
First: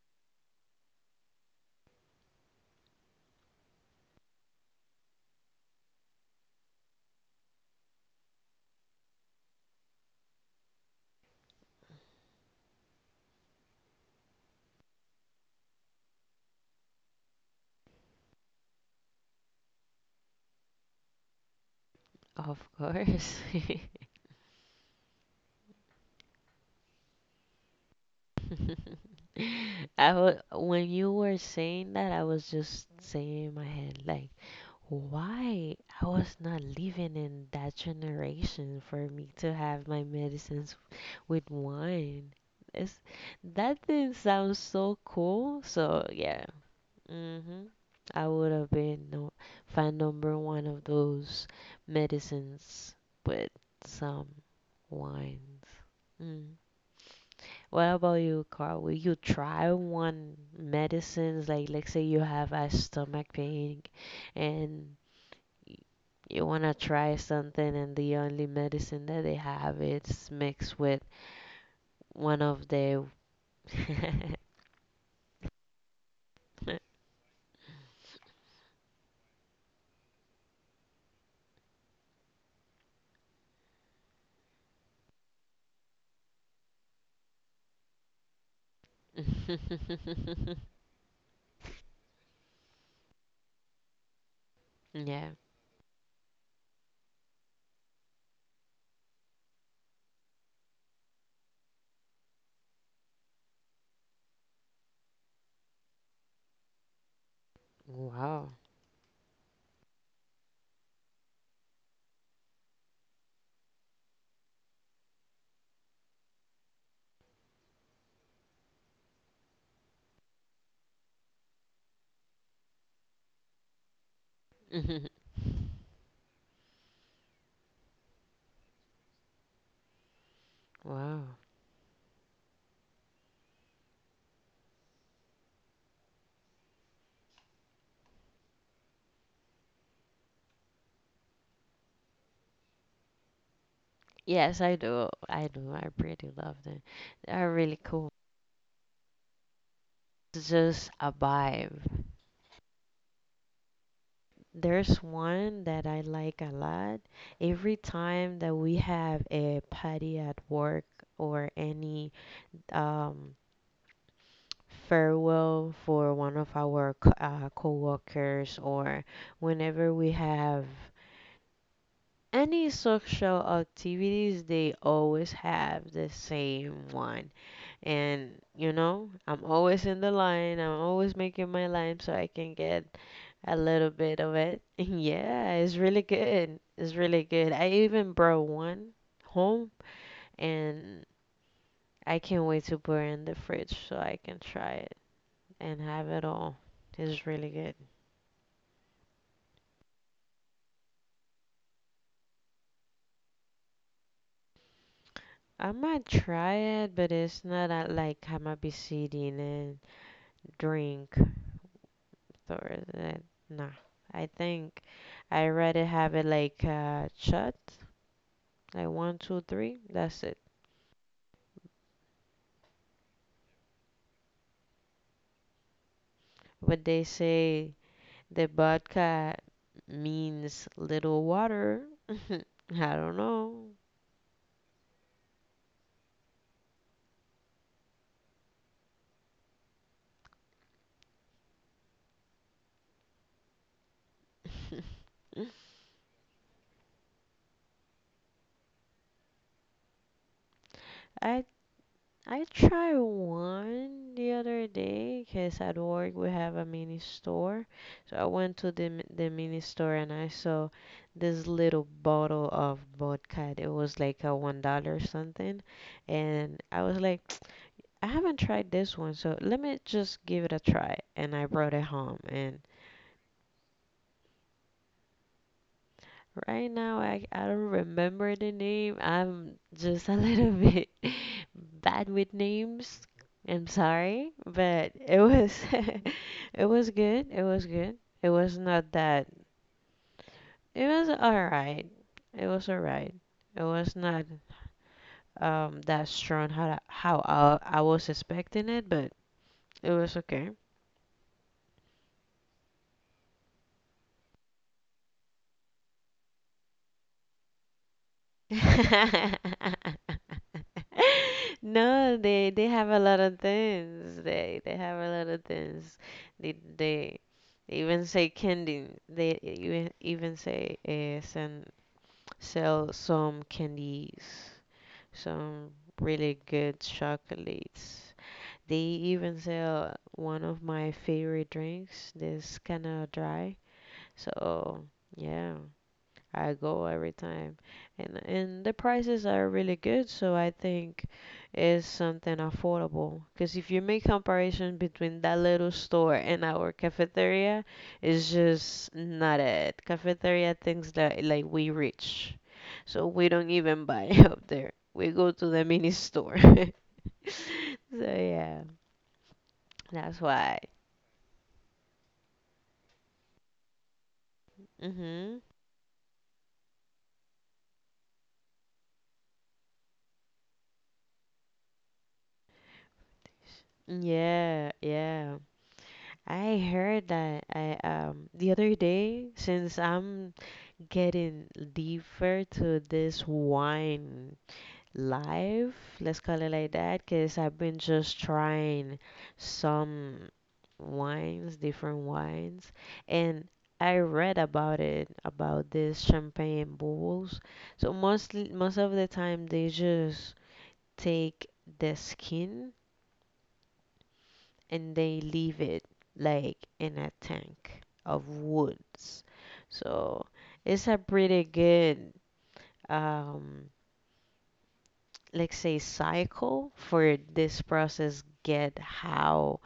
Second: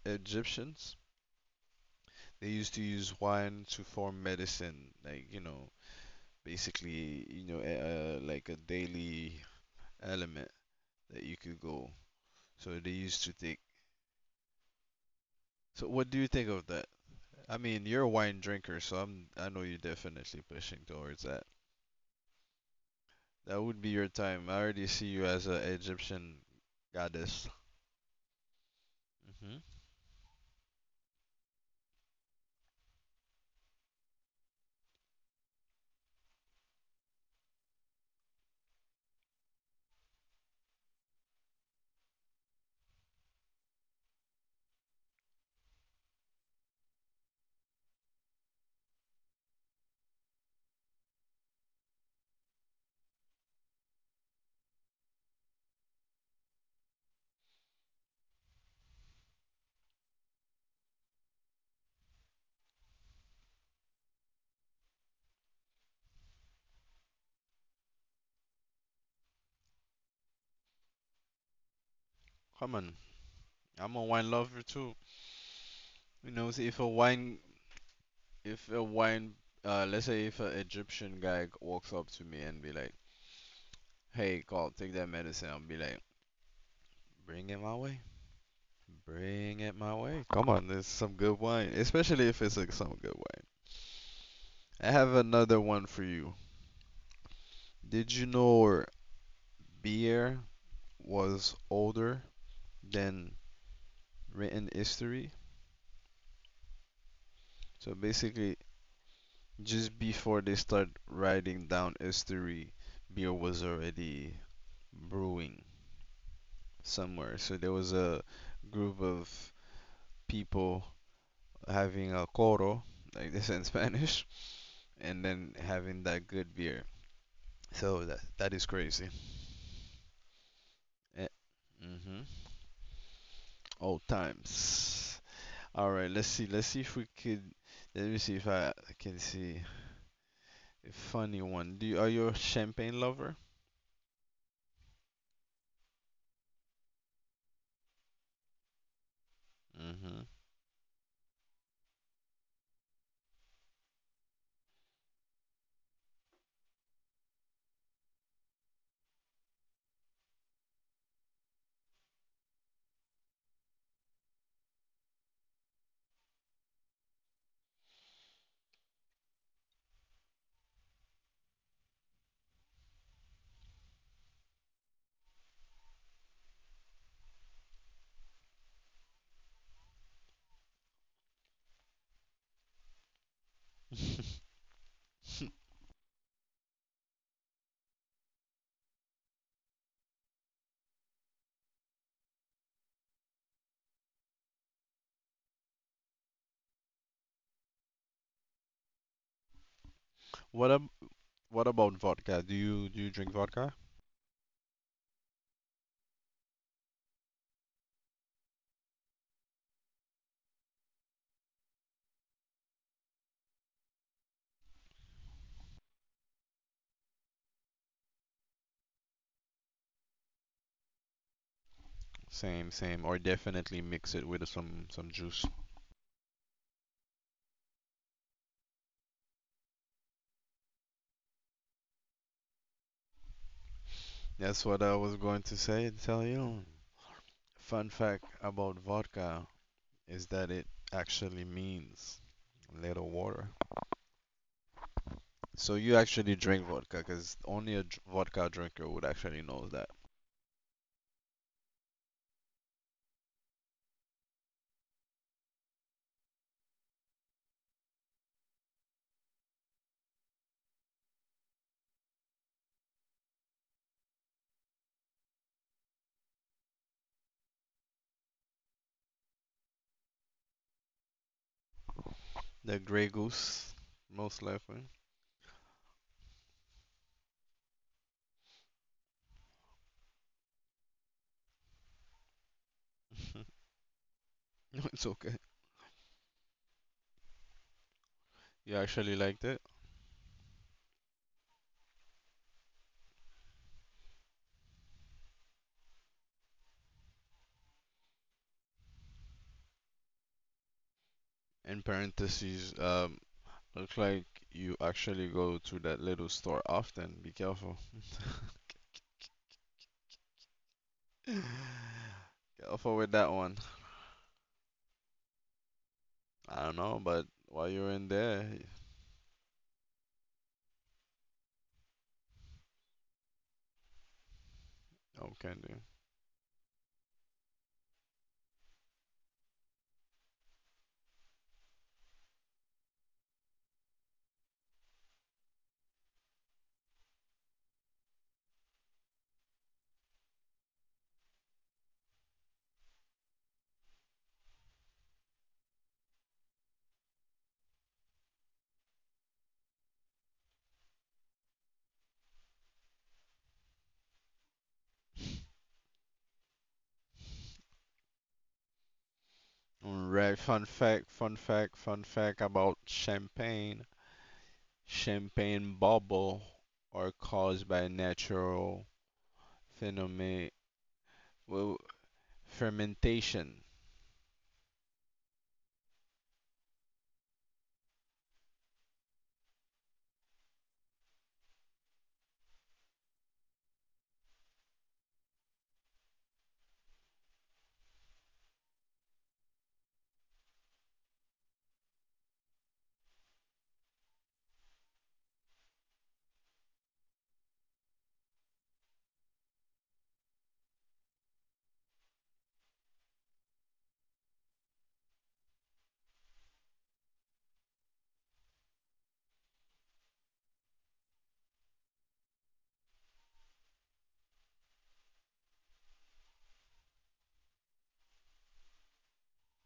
Egyptians, they used to use wine to form medicine, like you know, basically, you know, like a daily element that you could go. So they used to take. So what do you think of that? I mean, you're a wine drinker, so I'm I know you're definitely pushing towards that. of course. That would be your time. I already see you as an Egyptian goddess. Hmm. When you were saying that, I was just saying in my head, like, why? I was not living in that generation for me to have my medicines with wine. It's, that thing sounds so cool. So yeah. Hmm. I would have been, no, fan number one of those medicines with some wines. Mm. What about you, Carl? Will you try one medicines? Like, let's say you have a stomach pain and y- you want to try something and the only medicine that they have is mixed with one of Come on, the I'm a wine lover too. You know, see if a wine, let's say if an Egyptian guy walks up to me and be like, "Hey, Carl, take that medicine," I'll be like, "Bring it my way. Bring it my way. Come on, there's some good wine, especially if it's like some good wine." I have yeah. another one for you. Did you know beer was older than written history? So Wow. basically, just before they start writing down history, beer was already brewing somewhere. So there was a group of people having a coro, like this in Spanish, and then having that good beer. So that that is crazy. Wow. Eh, mm-hmm. Old times. All right, let's see. Let's see if we could. Let me see if I can see a funny one. Do you, are you a champagne lover? Yes, I do, I pretty love them. They are really cool. It's just a vibe. There's one that I like a lot. Every time that we have a party at work, or any um farewell for one of our coworkers, or whenever we have any social activities, they always have the same one. And you know, I'm always in the line. I'm always making my line so I can get a little bit Mm-hmm. of it. Yeah, it's really good. It's really good. I even brought one home, and I can't wait to put it in the fridge so I can try and have it all. It's really good. What ab What about vodka? Do you drink vodka? I might try it, but it's not like I might be sitting and drink or that. Nah, I think I rather have it like shot, like one, two, three. That's it. Same, same, or definitely mix it with some juice. But they say the vodka means little water. I don't know. That's what I was going to say and tell you. Fun fact about vodka is that it actually means little water. So you actually drink vodka because only a dr- vodka drinker would actually know that. I I tried one the other day because at work we have a mini store. So I went to the mini store and I saw this little bottle of vodka. It was like a $1 something, and I was like, I haven't tried this one, so let me just give it a try. And I brought it home, and The Grey Goose, most likely. right now, I don't remember the name. I'm just a little bit bad with names. I'm sorry, No, but it's it okay. was it was good. It was good. It was You not actually that. liked it? It was all right. It was all right. It was not that strong how I was expecting it, but it was okay. In parentheses, looks like you actually go to that little store often. Be careful. They Go have a forward lot that of one. things. They have a lot of things. They I don't know, they, but while they you're even in say there, you candy. They even say send sell some candies, can some do. really good chocolates. They even sell one of my favorite drinks. This kind of dry. So yeah, I go every time, and the prices are really good. So I think it's something affordable. Because if you make comparison between that little store and our cafeteria, it's just not it. Cafeteria things that, like, we rich, so we don't even buy up there. We go to the mini store. So yeah, that's Alright, why. fun fact, fun fact, fun fact about champagne. Mhm. Champagne bubble are caused by natural phenomena, well, fermentation. Yeah, yeah. I heard that I the other day, since I'm getting deeper to this wine life, let's call it like that, because I've been just trying some wines, different wines, and I read about it, about this champagne bubbles. So mostly, most of the time, they just take the skin and they leave it like in a tank of woods. So it's a pretty good um like say cycle for this process, get how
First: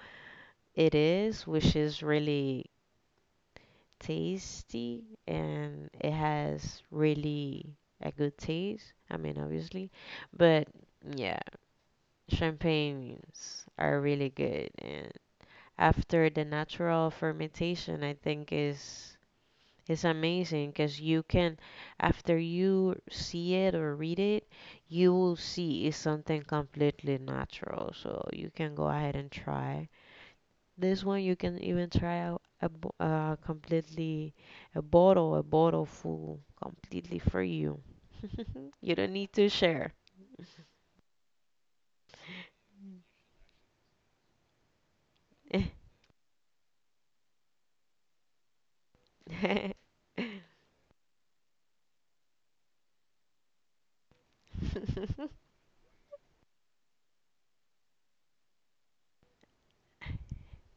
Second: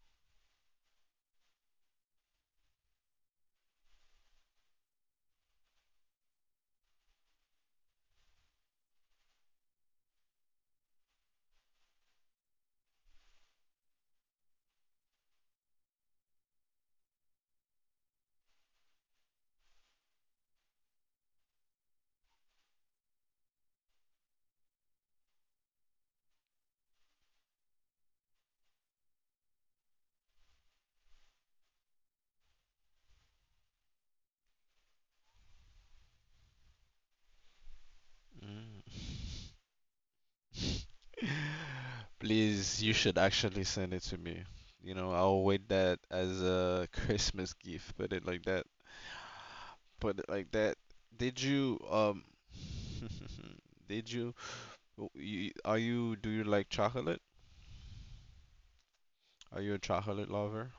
it is, which is really tasty and it has really a good taste, I mean, obviously. But yeah, champagnes are really good, and after the natural fermentation I think is. It's amazing because you can, after you see it or read it, you will see it's something completely natural. So you can go ahead and try. This one you can even try out completely a bottle full, completely for you. You don't need to share. Please, you should actually send it to me. You know, I'll wait that as a Christmas gift. Put it like that. Put it like that. Did you um? did you W- you- Are you, do you like chocolate? Are you a chocolate lover?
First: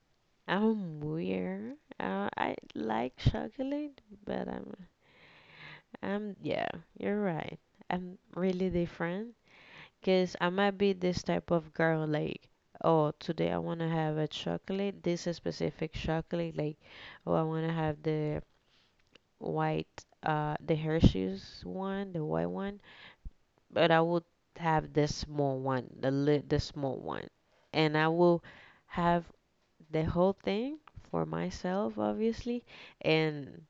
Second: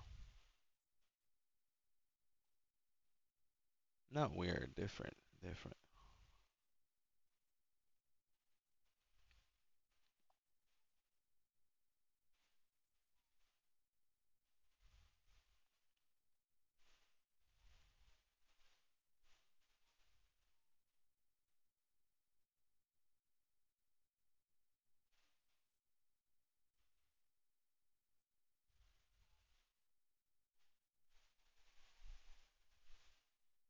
I'm weird. I like chocolate, Not but I'm weird, different, different. I'm yeah, you're right. I'm really different. Because I might be this type of girl, like, oh, today I want to have a chocolate, this is specific chocolate, like, oh, I want to have the white, the Hershey's one, the white one, but I would have the small one, the small one, and I will have the whole thing for myself, obviously, and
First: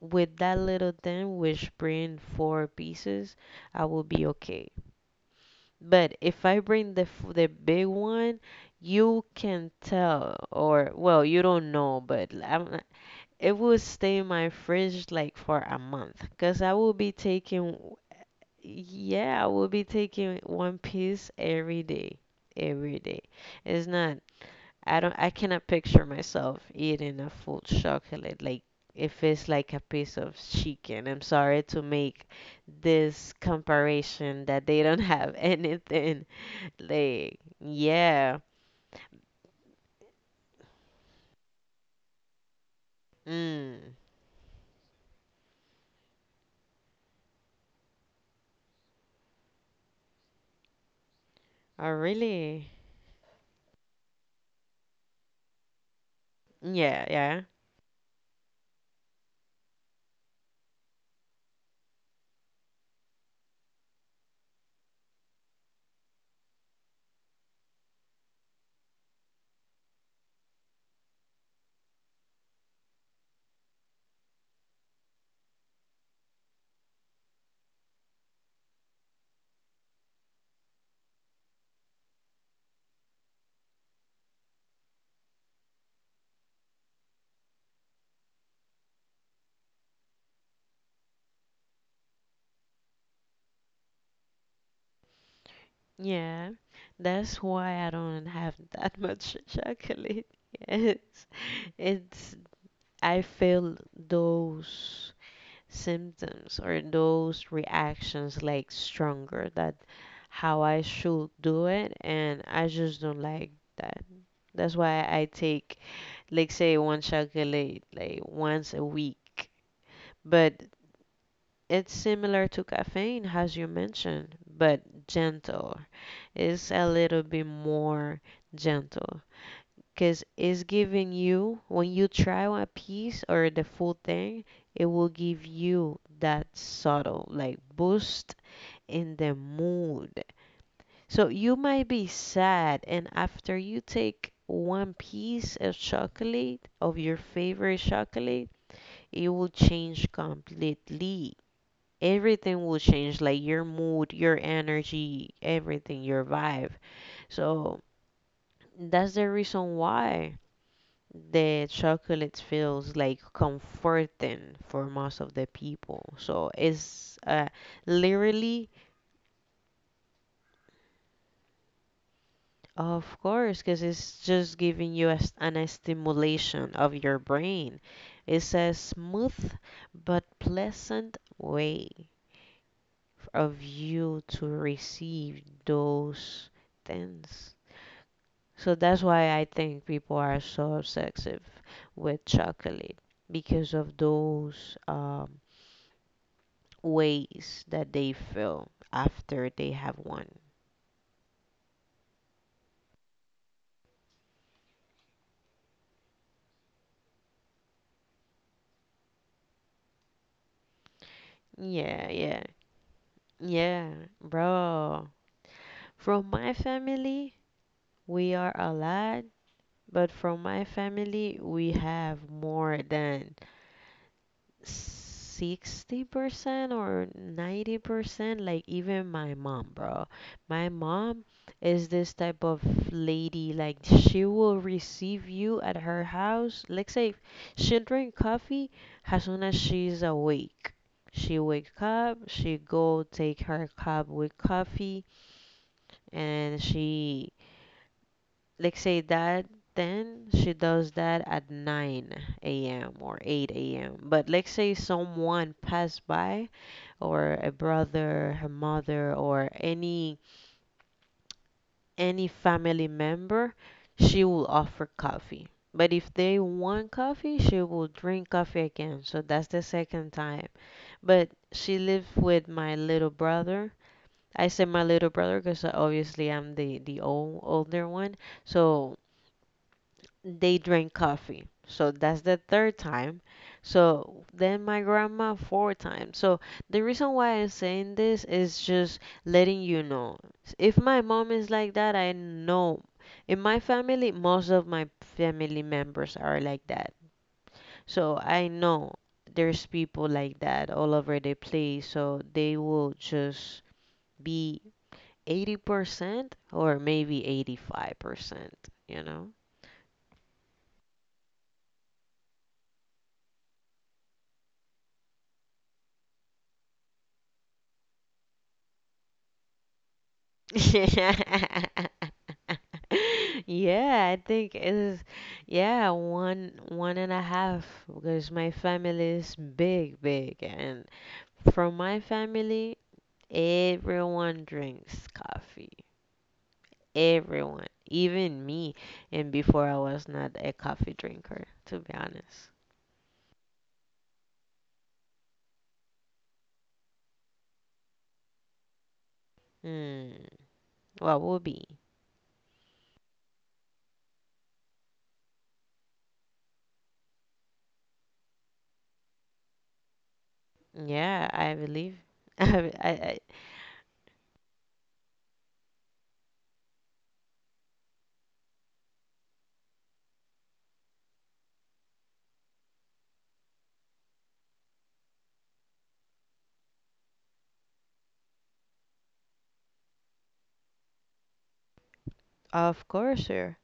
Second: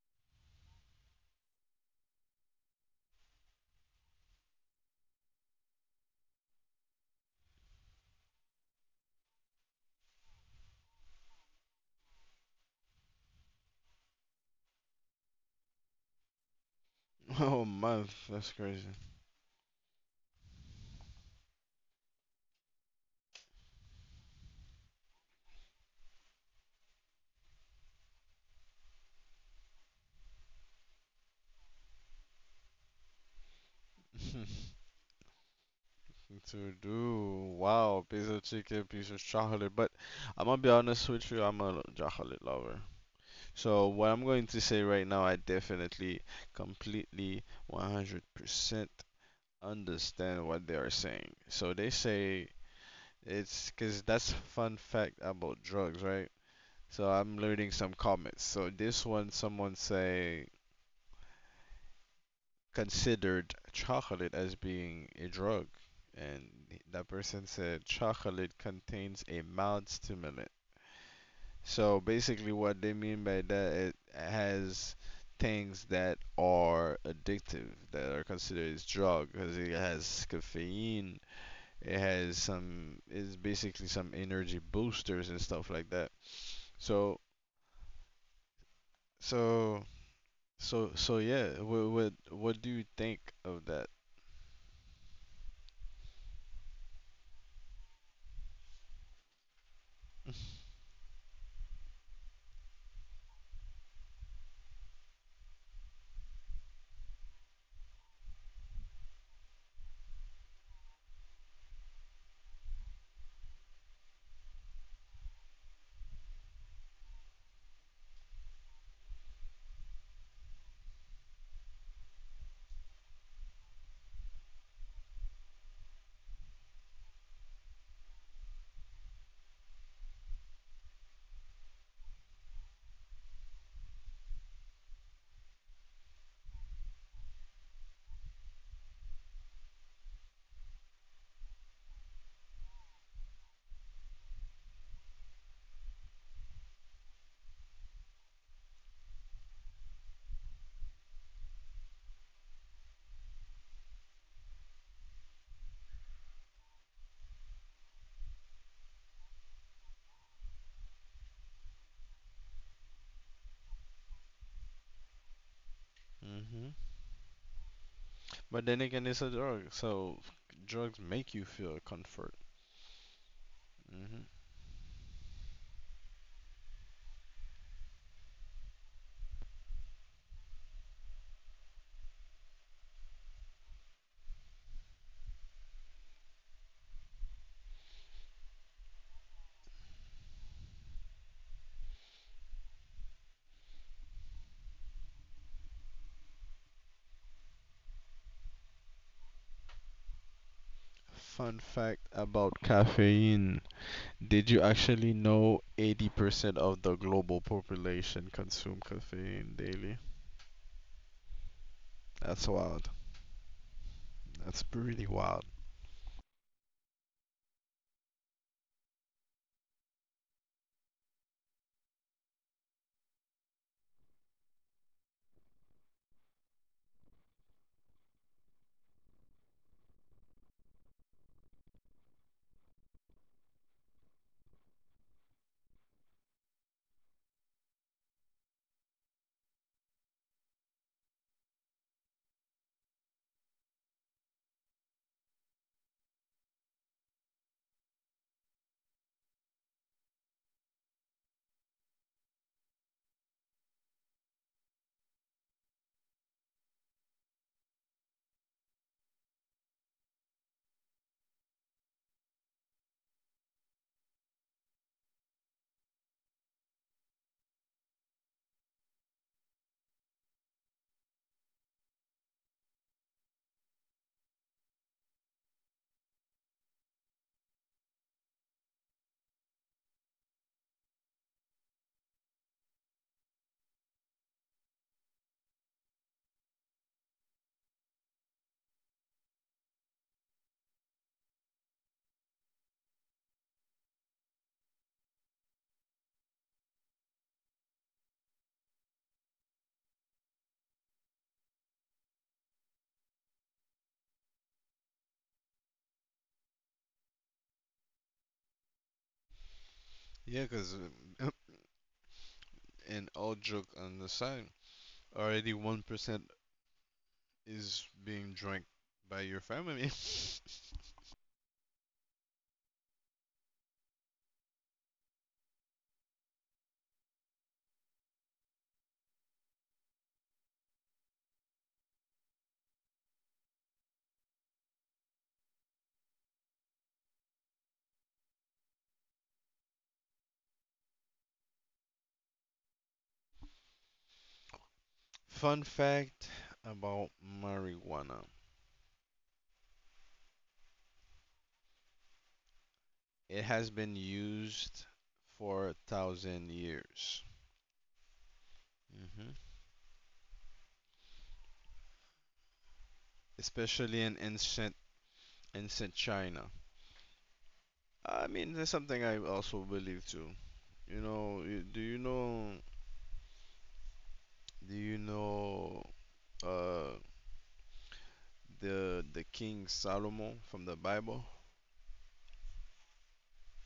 with that little thing, which bring four pieces, I will be okay. But if I bring the big one, you can tell, or well, you don't know, but l- I'm, not- it will stay in my fridge like for a month, cause I will be Oh, taking, month, that's crazy. yeah, I will be taking one piece every day, every day. It's not, I don't, I cannot picture myself eating a full chocolate, like. If it's like a piece of chicken, I'm sorry to make this comparison that they don't have anything, To like, do, wow, piece yeah. of chicken, piece of chocolate. But I'm gonna be honest with you, I'm a chocolate lover. So Mm. what I'm going to say right now, I definitely, completely, 100% understand what they are saying. So I they say really. it's because that's fun fact about drugs, right? Yeah, So I'm yeah. learning some comments. So this one, someone say considered chocolate as being a drug, and that person said chocolate contains a mild stimulant. So basically, what they mean by that it has things that are addictive that are considered as drug because it has caffeine, it has some, it's basically some energy boosters and stuff like that. So so so yeah, what do you think of that? Yeah. That's why I don't have that much chocolate. Yeah. It's, I feel those symptoms or those reactions like stronger that how I should do it and I just don't like that. That's why I take, like say, one chocolate, like, once a week. But it's similar to caffeine, as you mentioned, but gentle. It's a little bit more gentle because it's giving you, when you try a piece or the full thing, it will give you that subtle, like, boost in the mood. So you might be sad, and after you take one piece of chocolate, of your favorite chocolate, it will change completely. Everything will change, like your mood, your energy, everything, your vibe. So that's the reason why the chocolate feels like comforting for most of the people, so Hmm. it's, But literally. then again, it's a drug, so drugs make you feel comfort. Of course, because it's Hmm. just giving you a s an a stimulation of your brain. It's a smooth but pleasant way of you to receive those things. So that's why I think people are so obsessive with chocolate, because of those ways that they feel after they have one. Fun fact about caffeine. Did you actually know 80% of the global population consume caffeine daily? Yeah, yeah, That's wild. yeah, That's pretty bro. wild. From my family, we are a lot, but from my family, we have more than 60% or 90%, like even my mom, bro. My mom is this type of lady, like, she will receive you at her house. Let's say she'll drink coffee as soon as she's awake. She wake up, she go take her cup with coffee, and she. Let's say that then she does that at 9 a.m. or 8 a.m. But let's say someone passed by, or a brother, her mother, or any family member, she will offer coffee. But if they want coffee, she will drink coffee again. So that's the second time. But she lives with my little brother. I say my little brother because obviously I'm the older one. So they drink coffee. So that's the third time. So then my grandma four times. So the reason why I'm saying this is just letting you know. If my mom is like that, I know. In my family, most of my family members are like that. So I know there's people like that all over the place. So they will just be 80% or maybe 85%, you know? Yeah, because and all joke on the side, already 1% is being drank by your family. Yeah, I think it is. Yeah, one and a half, because my family is big, big, and from my family, everyone drinks coffee. Everyone, even me. And before I was not a coffee drinker, to be honest. Fun fact about marijuana. Hmm. What would be? It has been used for 1,000 years. Mhm. Yeah, I believe. I Especially in ancient China. I mean, that's something I also believe too. You know, do you know uh the King Solomon from the Bible? Of course, sir.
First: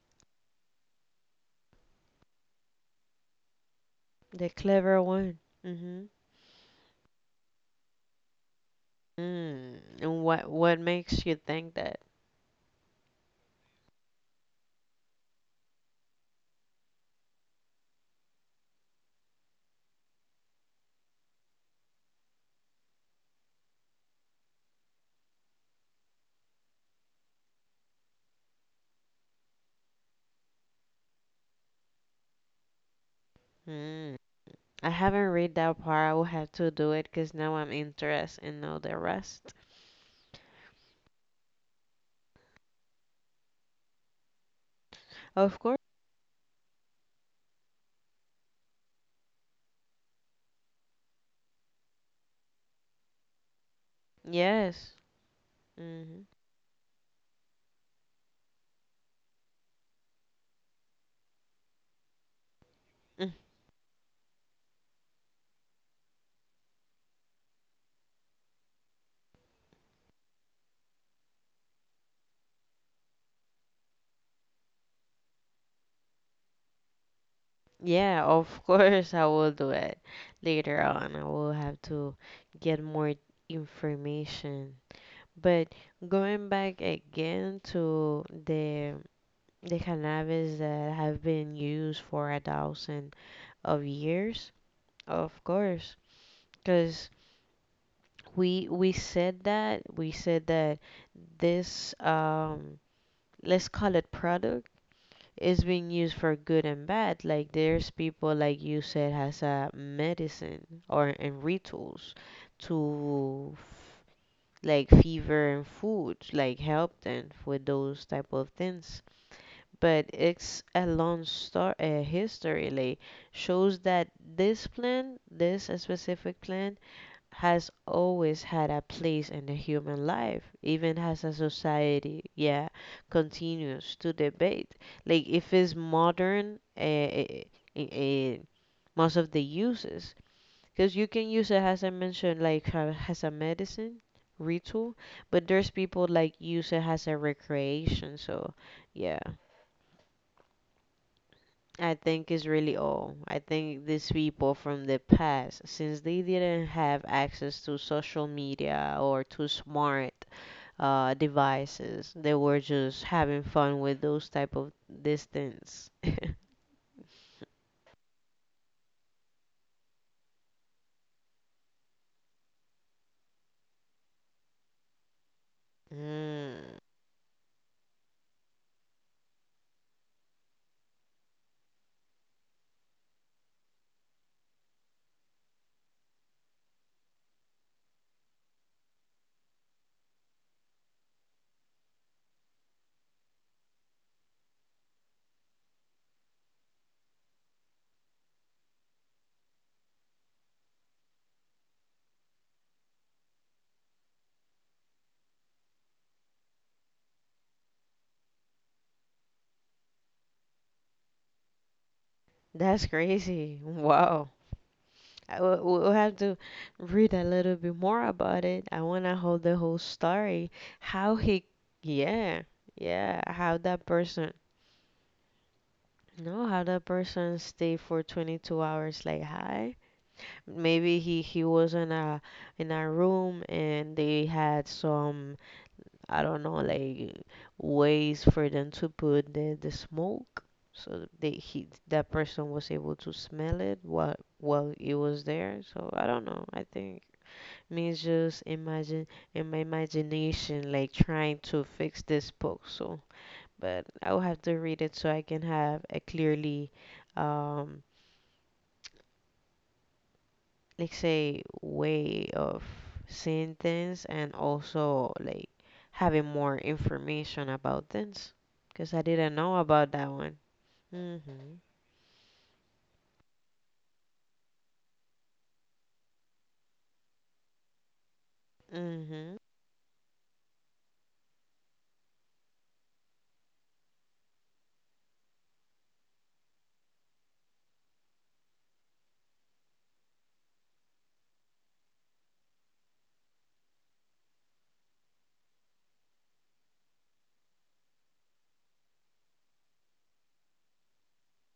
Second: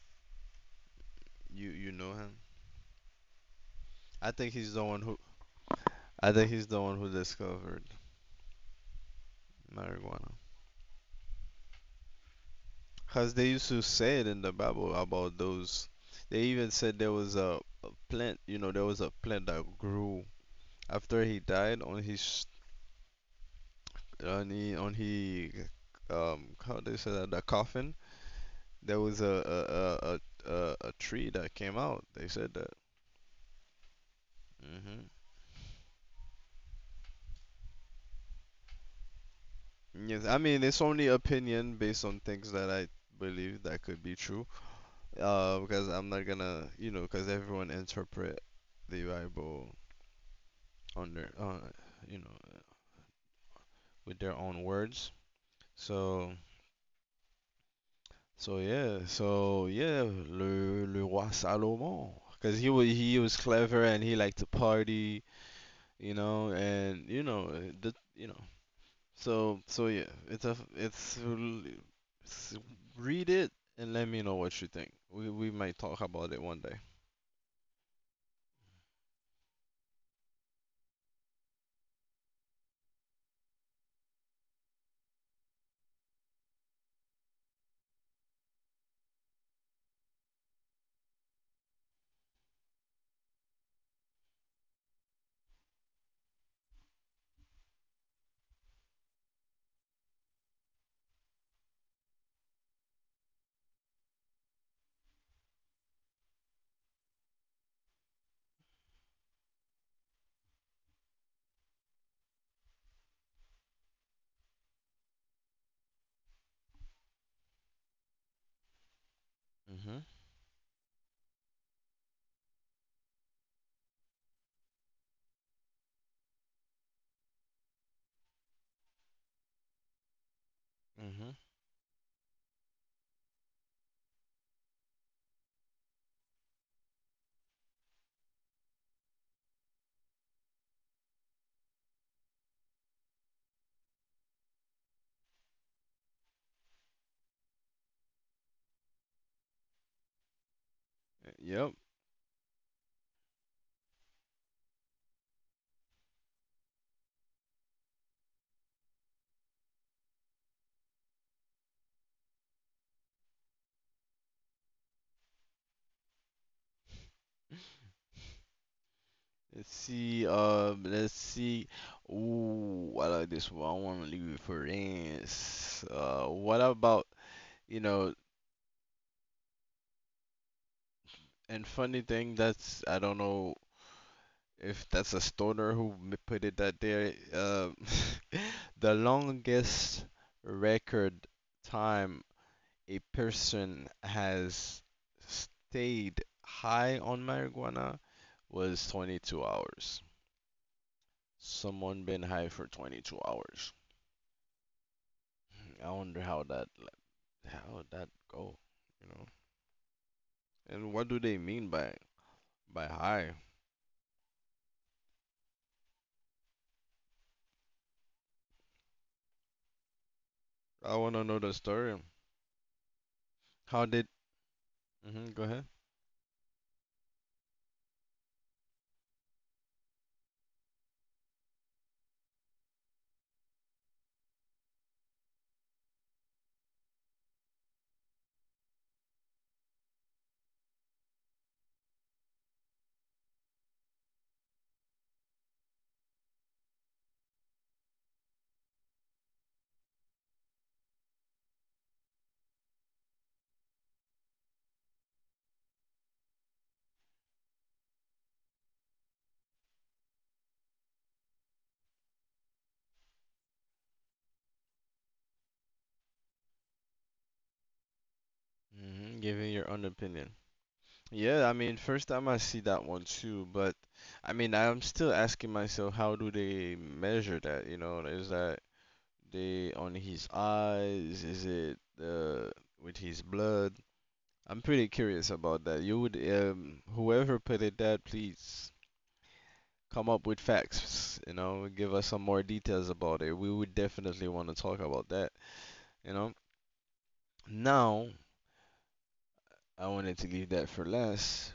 You know him? I The think he's the clever one who one. Mm-hmm. I think he's the one who discovered Mm. And marijuana. what makes you think that? Because they used to say it in the Bible about those. They even said there was a plant, you know, there was a plant that grew after he died on his on he how they say that the coffin. There was a tree that came out. They said that. Mm. I Hmm. haven't read that part. I will have to do it, because now I'm interested in know the rest. Yes, I mean it's only opinion based on things that I believe that could be true. Of course. Because I'm not gonna, you know, because everyone interpret the Bible on their, you know. With their own Yes. words. Mm-hmm. So, so yeah, le, le roi Salomon, because he was he Mm. was clever and he liked to party, you know, and you know, the, you know, so so yeah, it's a it's, l- s- read it and let me know what you think. We might talk about it one day. Yeah, of course I will do it later on. I will have to get more information. But going back again to the cannabis that have been used for 1,000 of years, of course. Because we said that this let's call it product is being used for good and bad. Like, there's people, like you said, has a medicine or and rituals to, like, fever and food, like, help them with those type of things. But Mhm. it's a long story, a history, like, shows that this plant, this specific plant has always had a place in the human life, even as a Mhm. society, yeah, continues to debate. Like if it's modern, eh, eh, most of the uses, because you can use it, as I mentioned, like as a medicine ritual, but there's people like use it as a recreation. So yeah, Yep. I think is really all. I think these people from the past, since they didn't have access to social media or to smart devices, they were just having fun with those type of distance. Let's see. Let's see. Ooh, I like this one. I want to leave it for this. What Mm, about You know, and funny thing, that's I don't know if that's a stoner who put it that there. The longest record time a person has stayed high on marijuana was 22 hours. Someone been high for 22 hours. I wonder how that go, you know? And what do they mean by that's high? crazy. Wow. We'll have to read a little bit more about it. I want to hold the whole story. I want How to know he, the story. yeah, yeah. how How that did person Mm-hmm, go ahead. No, how that person stay for 22 hours like high? Maybe he was in a room, and they had some, I don't know, like, ways for them to put the smoke, so they he that person was able to smell it while it was there. So I don't know. I think, means just imagine, in my imagination, like, trying to fix this book. So, but I will have to read it, so I can have a clearly, um, like, say, way of seeing things, and also like having more information about things, because I Mm-hmm, didn't giving know your own about that opinion. one. Yeah, I Mhm. mean, first time I see that one too, but I mean, I'm still asking myself, how do they measure that? You know, is that Mhm. they on his eyes? Is it with his blood? I'm pretty curious about that. You would, whoever put it that, please come up with facts, you know, give us some more details about it. We would definitely want to talk about that, you know. Now, I wanted to leave that for last.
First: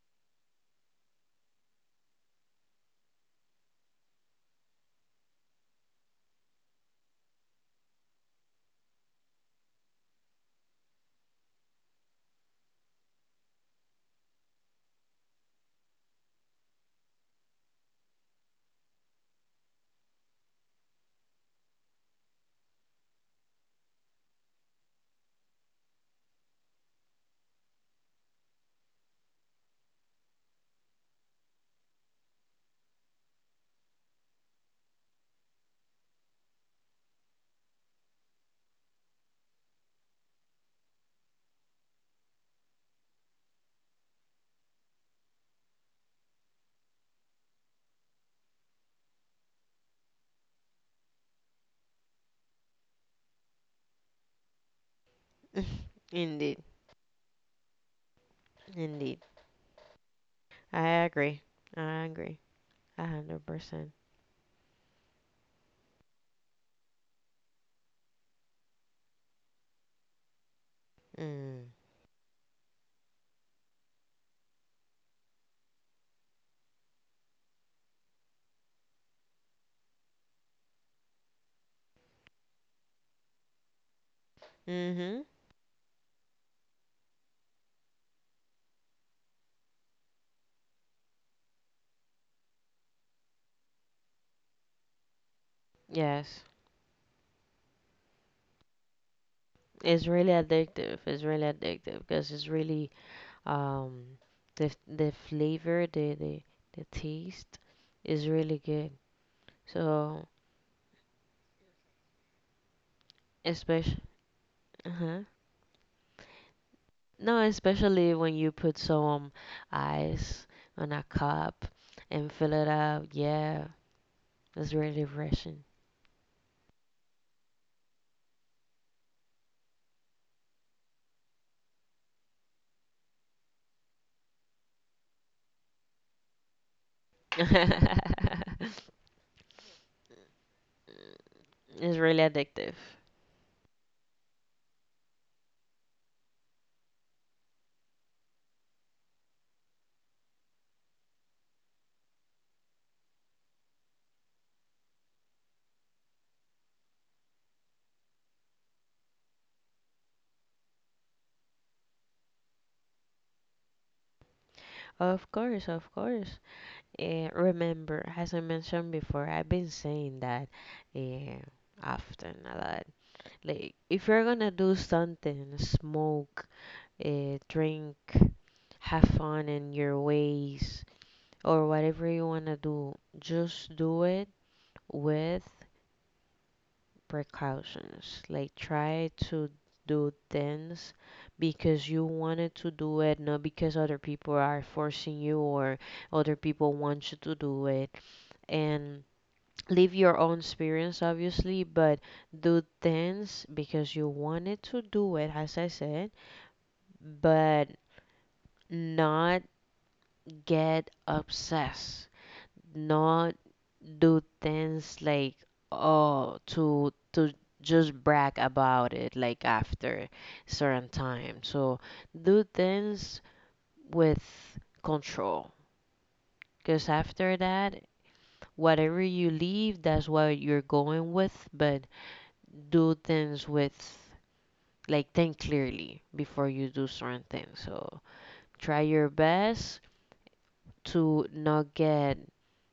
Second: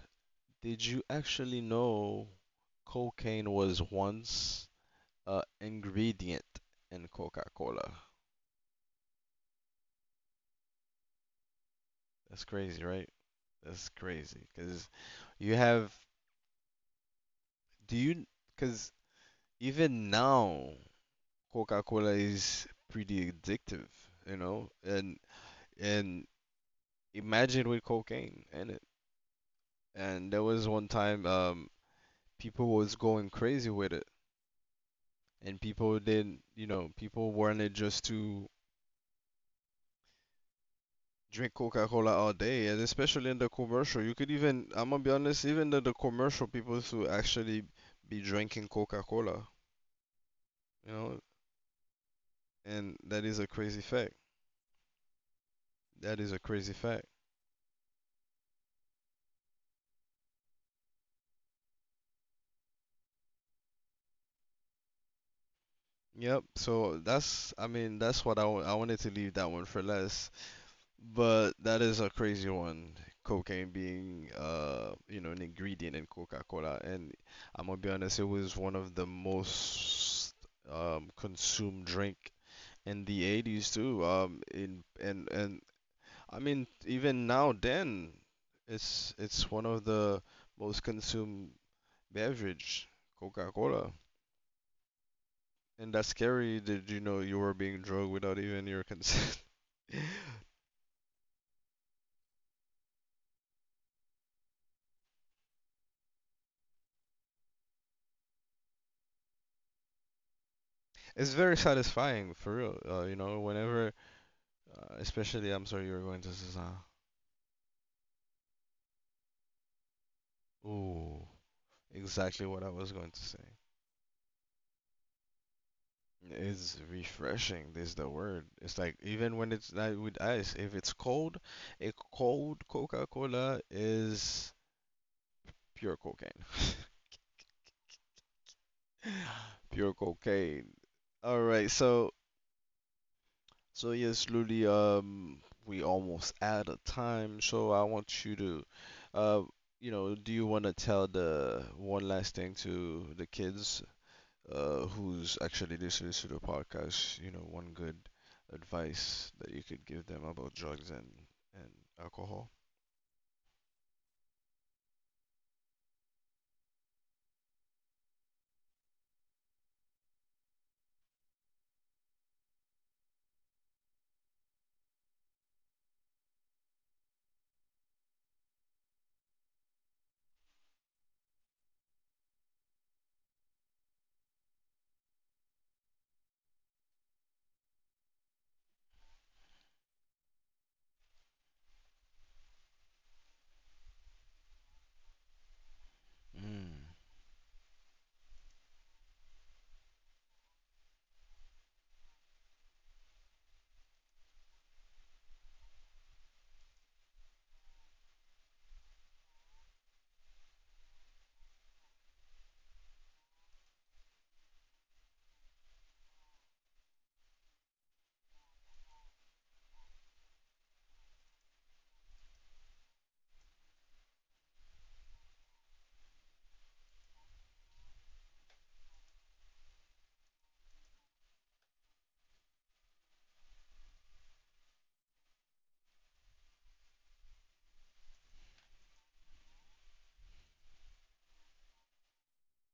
Did you actually know cocaine was once a ingredient in Coca-Cola? That's crazy, right? That's crazy. Because you have, do you, because even now, Coca-Cola is pretty addictive, you know? And imagine with cocaine in it. And there was one time, people was going crazy with it. And people didn't, you know, people wanted just to drink Coca-Cola all day, and especially in the commercial. You could even, I'm gonna be honest, even in the commercial, people to actually be drinking Coca-Cola, you know, and that is a crazy fact. That is a Indeed. crazy fact. Indeed. I agree. I agree. 100%. Yep. So that's, I mean, that's what I I wanted to leave that one for less, but Mm. that is a crazy one. Cocaine being, you know, an ingredient in Coca-Cola, and I'm gonna be honest, it was one of the most consumed drink in the 80s too, in Mhm. And I mean even now then it's one of the most consumed beverage, Coca-Cola, and that's Yes. scary that you know you were being drugged without even your consent. It's really addictive. It's really addictive because it's really. Um, the flavor, the taste is really good. So, it's very satisfying for real, you know, whenever especially. Uh-huh. especially, I'm sorry, you were going to say, No, especially when you put some ice on a ooh, cup and exactly fill what I it was up. going to say. Yeah, it's really refreshing. It's refreshing is the word. It's like even when it's not with ice, if it's cold, a cold Coca-Cola is pure cocaine. Pure cocaine. All right, It's so really addictive. so yes, Ludi, we almost out of time, so I want you to uh you know, do you want to tell the one last thing to the kids, who's actually listening to the podcast, you know, one good advice that you could give them about drugs and alcohol. Of course, of course. Remember, as I mentioned before, I've been saying that eh, often a lot. Like, if you're gonna do something, smoke, drink, have fun in your ways, or whatever you wanna do, just do it with precautions. Like, try to do things because you wanted to do it, not because other people are forcing you or other people want you to do it. And live your own experience, obviously, but do things because you wanted to do it, as I said. But not get obsessed, not do things like, oh, to just brag about it, like, after certain time. So do things with control, because after that, whatever you leave, that's what you're going with. But do things with, like, think clearly before you do certain things. So try your best to not get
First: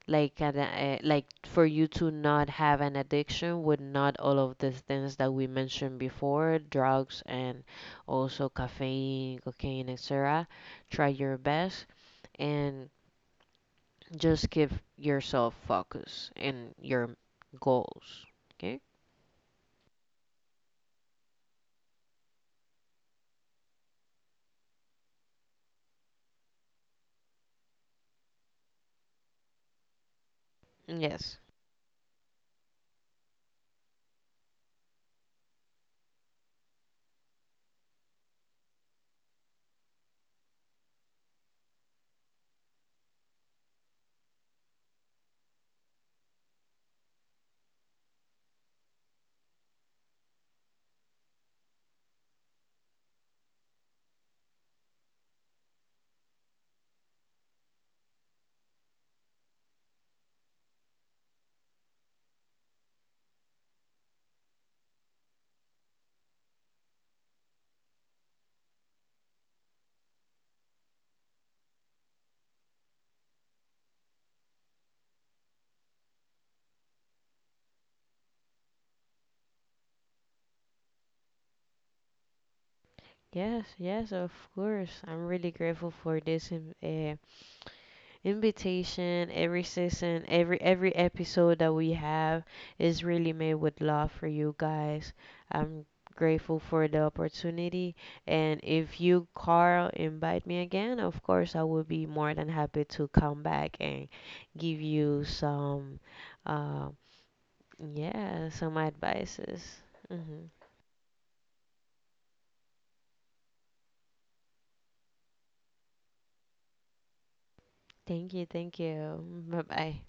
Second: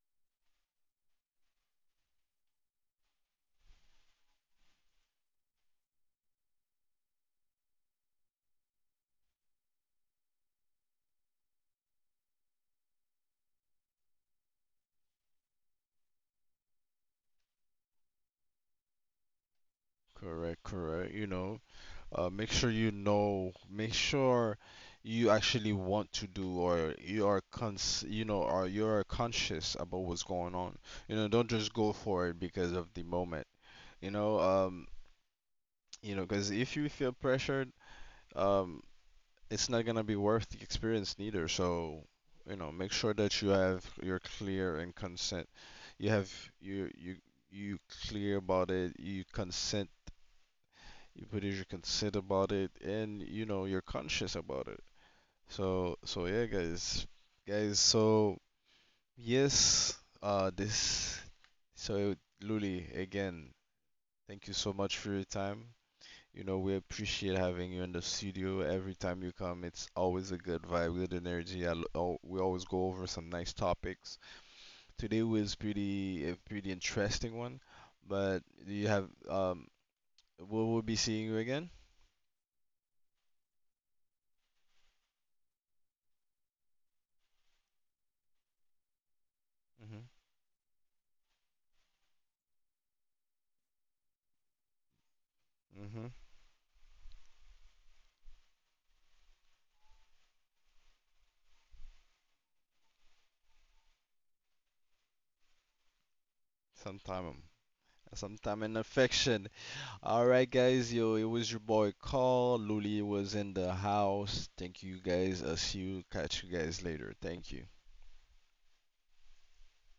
like an, like, for you to not have an addiction with not all of the things that we mentioned before, drugs, and also caffeine, cocaine, etc. Try your best, and just give yourself focus and your goals. Okay? Correct, correct. You know, make sure you know, make sure you actually want to do or you are cons you know, or you're conscious about what's going on. You know, Yes, don't just go for it because of the moment. You know, um, you know, because if you feel pressured, um, it's not gonna be worth the experience neither. So, you know, make sure that you have you're clear and consent. You have you you you clear about it. You consent. You put your consent about it, and you know you're conscious about it. So so yeah, guys, guys. So yes, this. So Luli, again, thank you so much for your time. You know, we appreciate having you in the studio. Every time you come, it's always a good vibe, good energy. We always go over some nice topics. Today was pretty interesting one, but you have we will be seeing you again. yes, yes, of course, I'm really grateful for this invitation. Every Mm-hmm. season, every episode that we have is really made with love for you guys. I'm Mm-hmm. grateful for the opportunity, and if you Carl invite me again, of course I will be more than happy to come back and give you some uh, Sometime, yeah, sometime in some affection. advices. All Hmm. right, guys. Yo, it was your boy Carl. Luli was in the house. Thank you guys. I'll see you. Catch you guys later. Thank you. Thank you, thank you. Bye bye.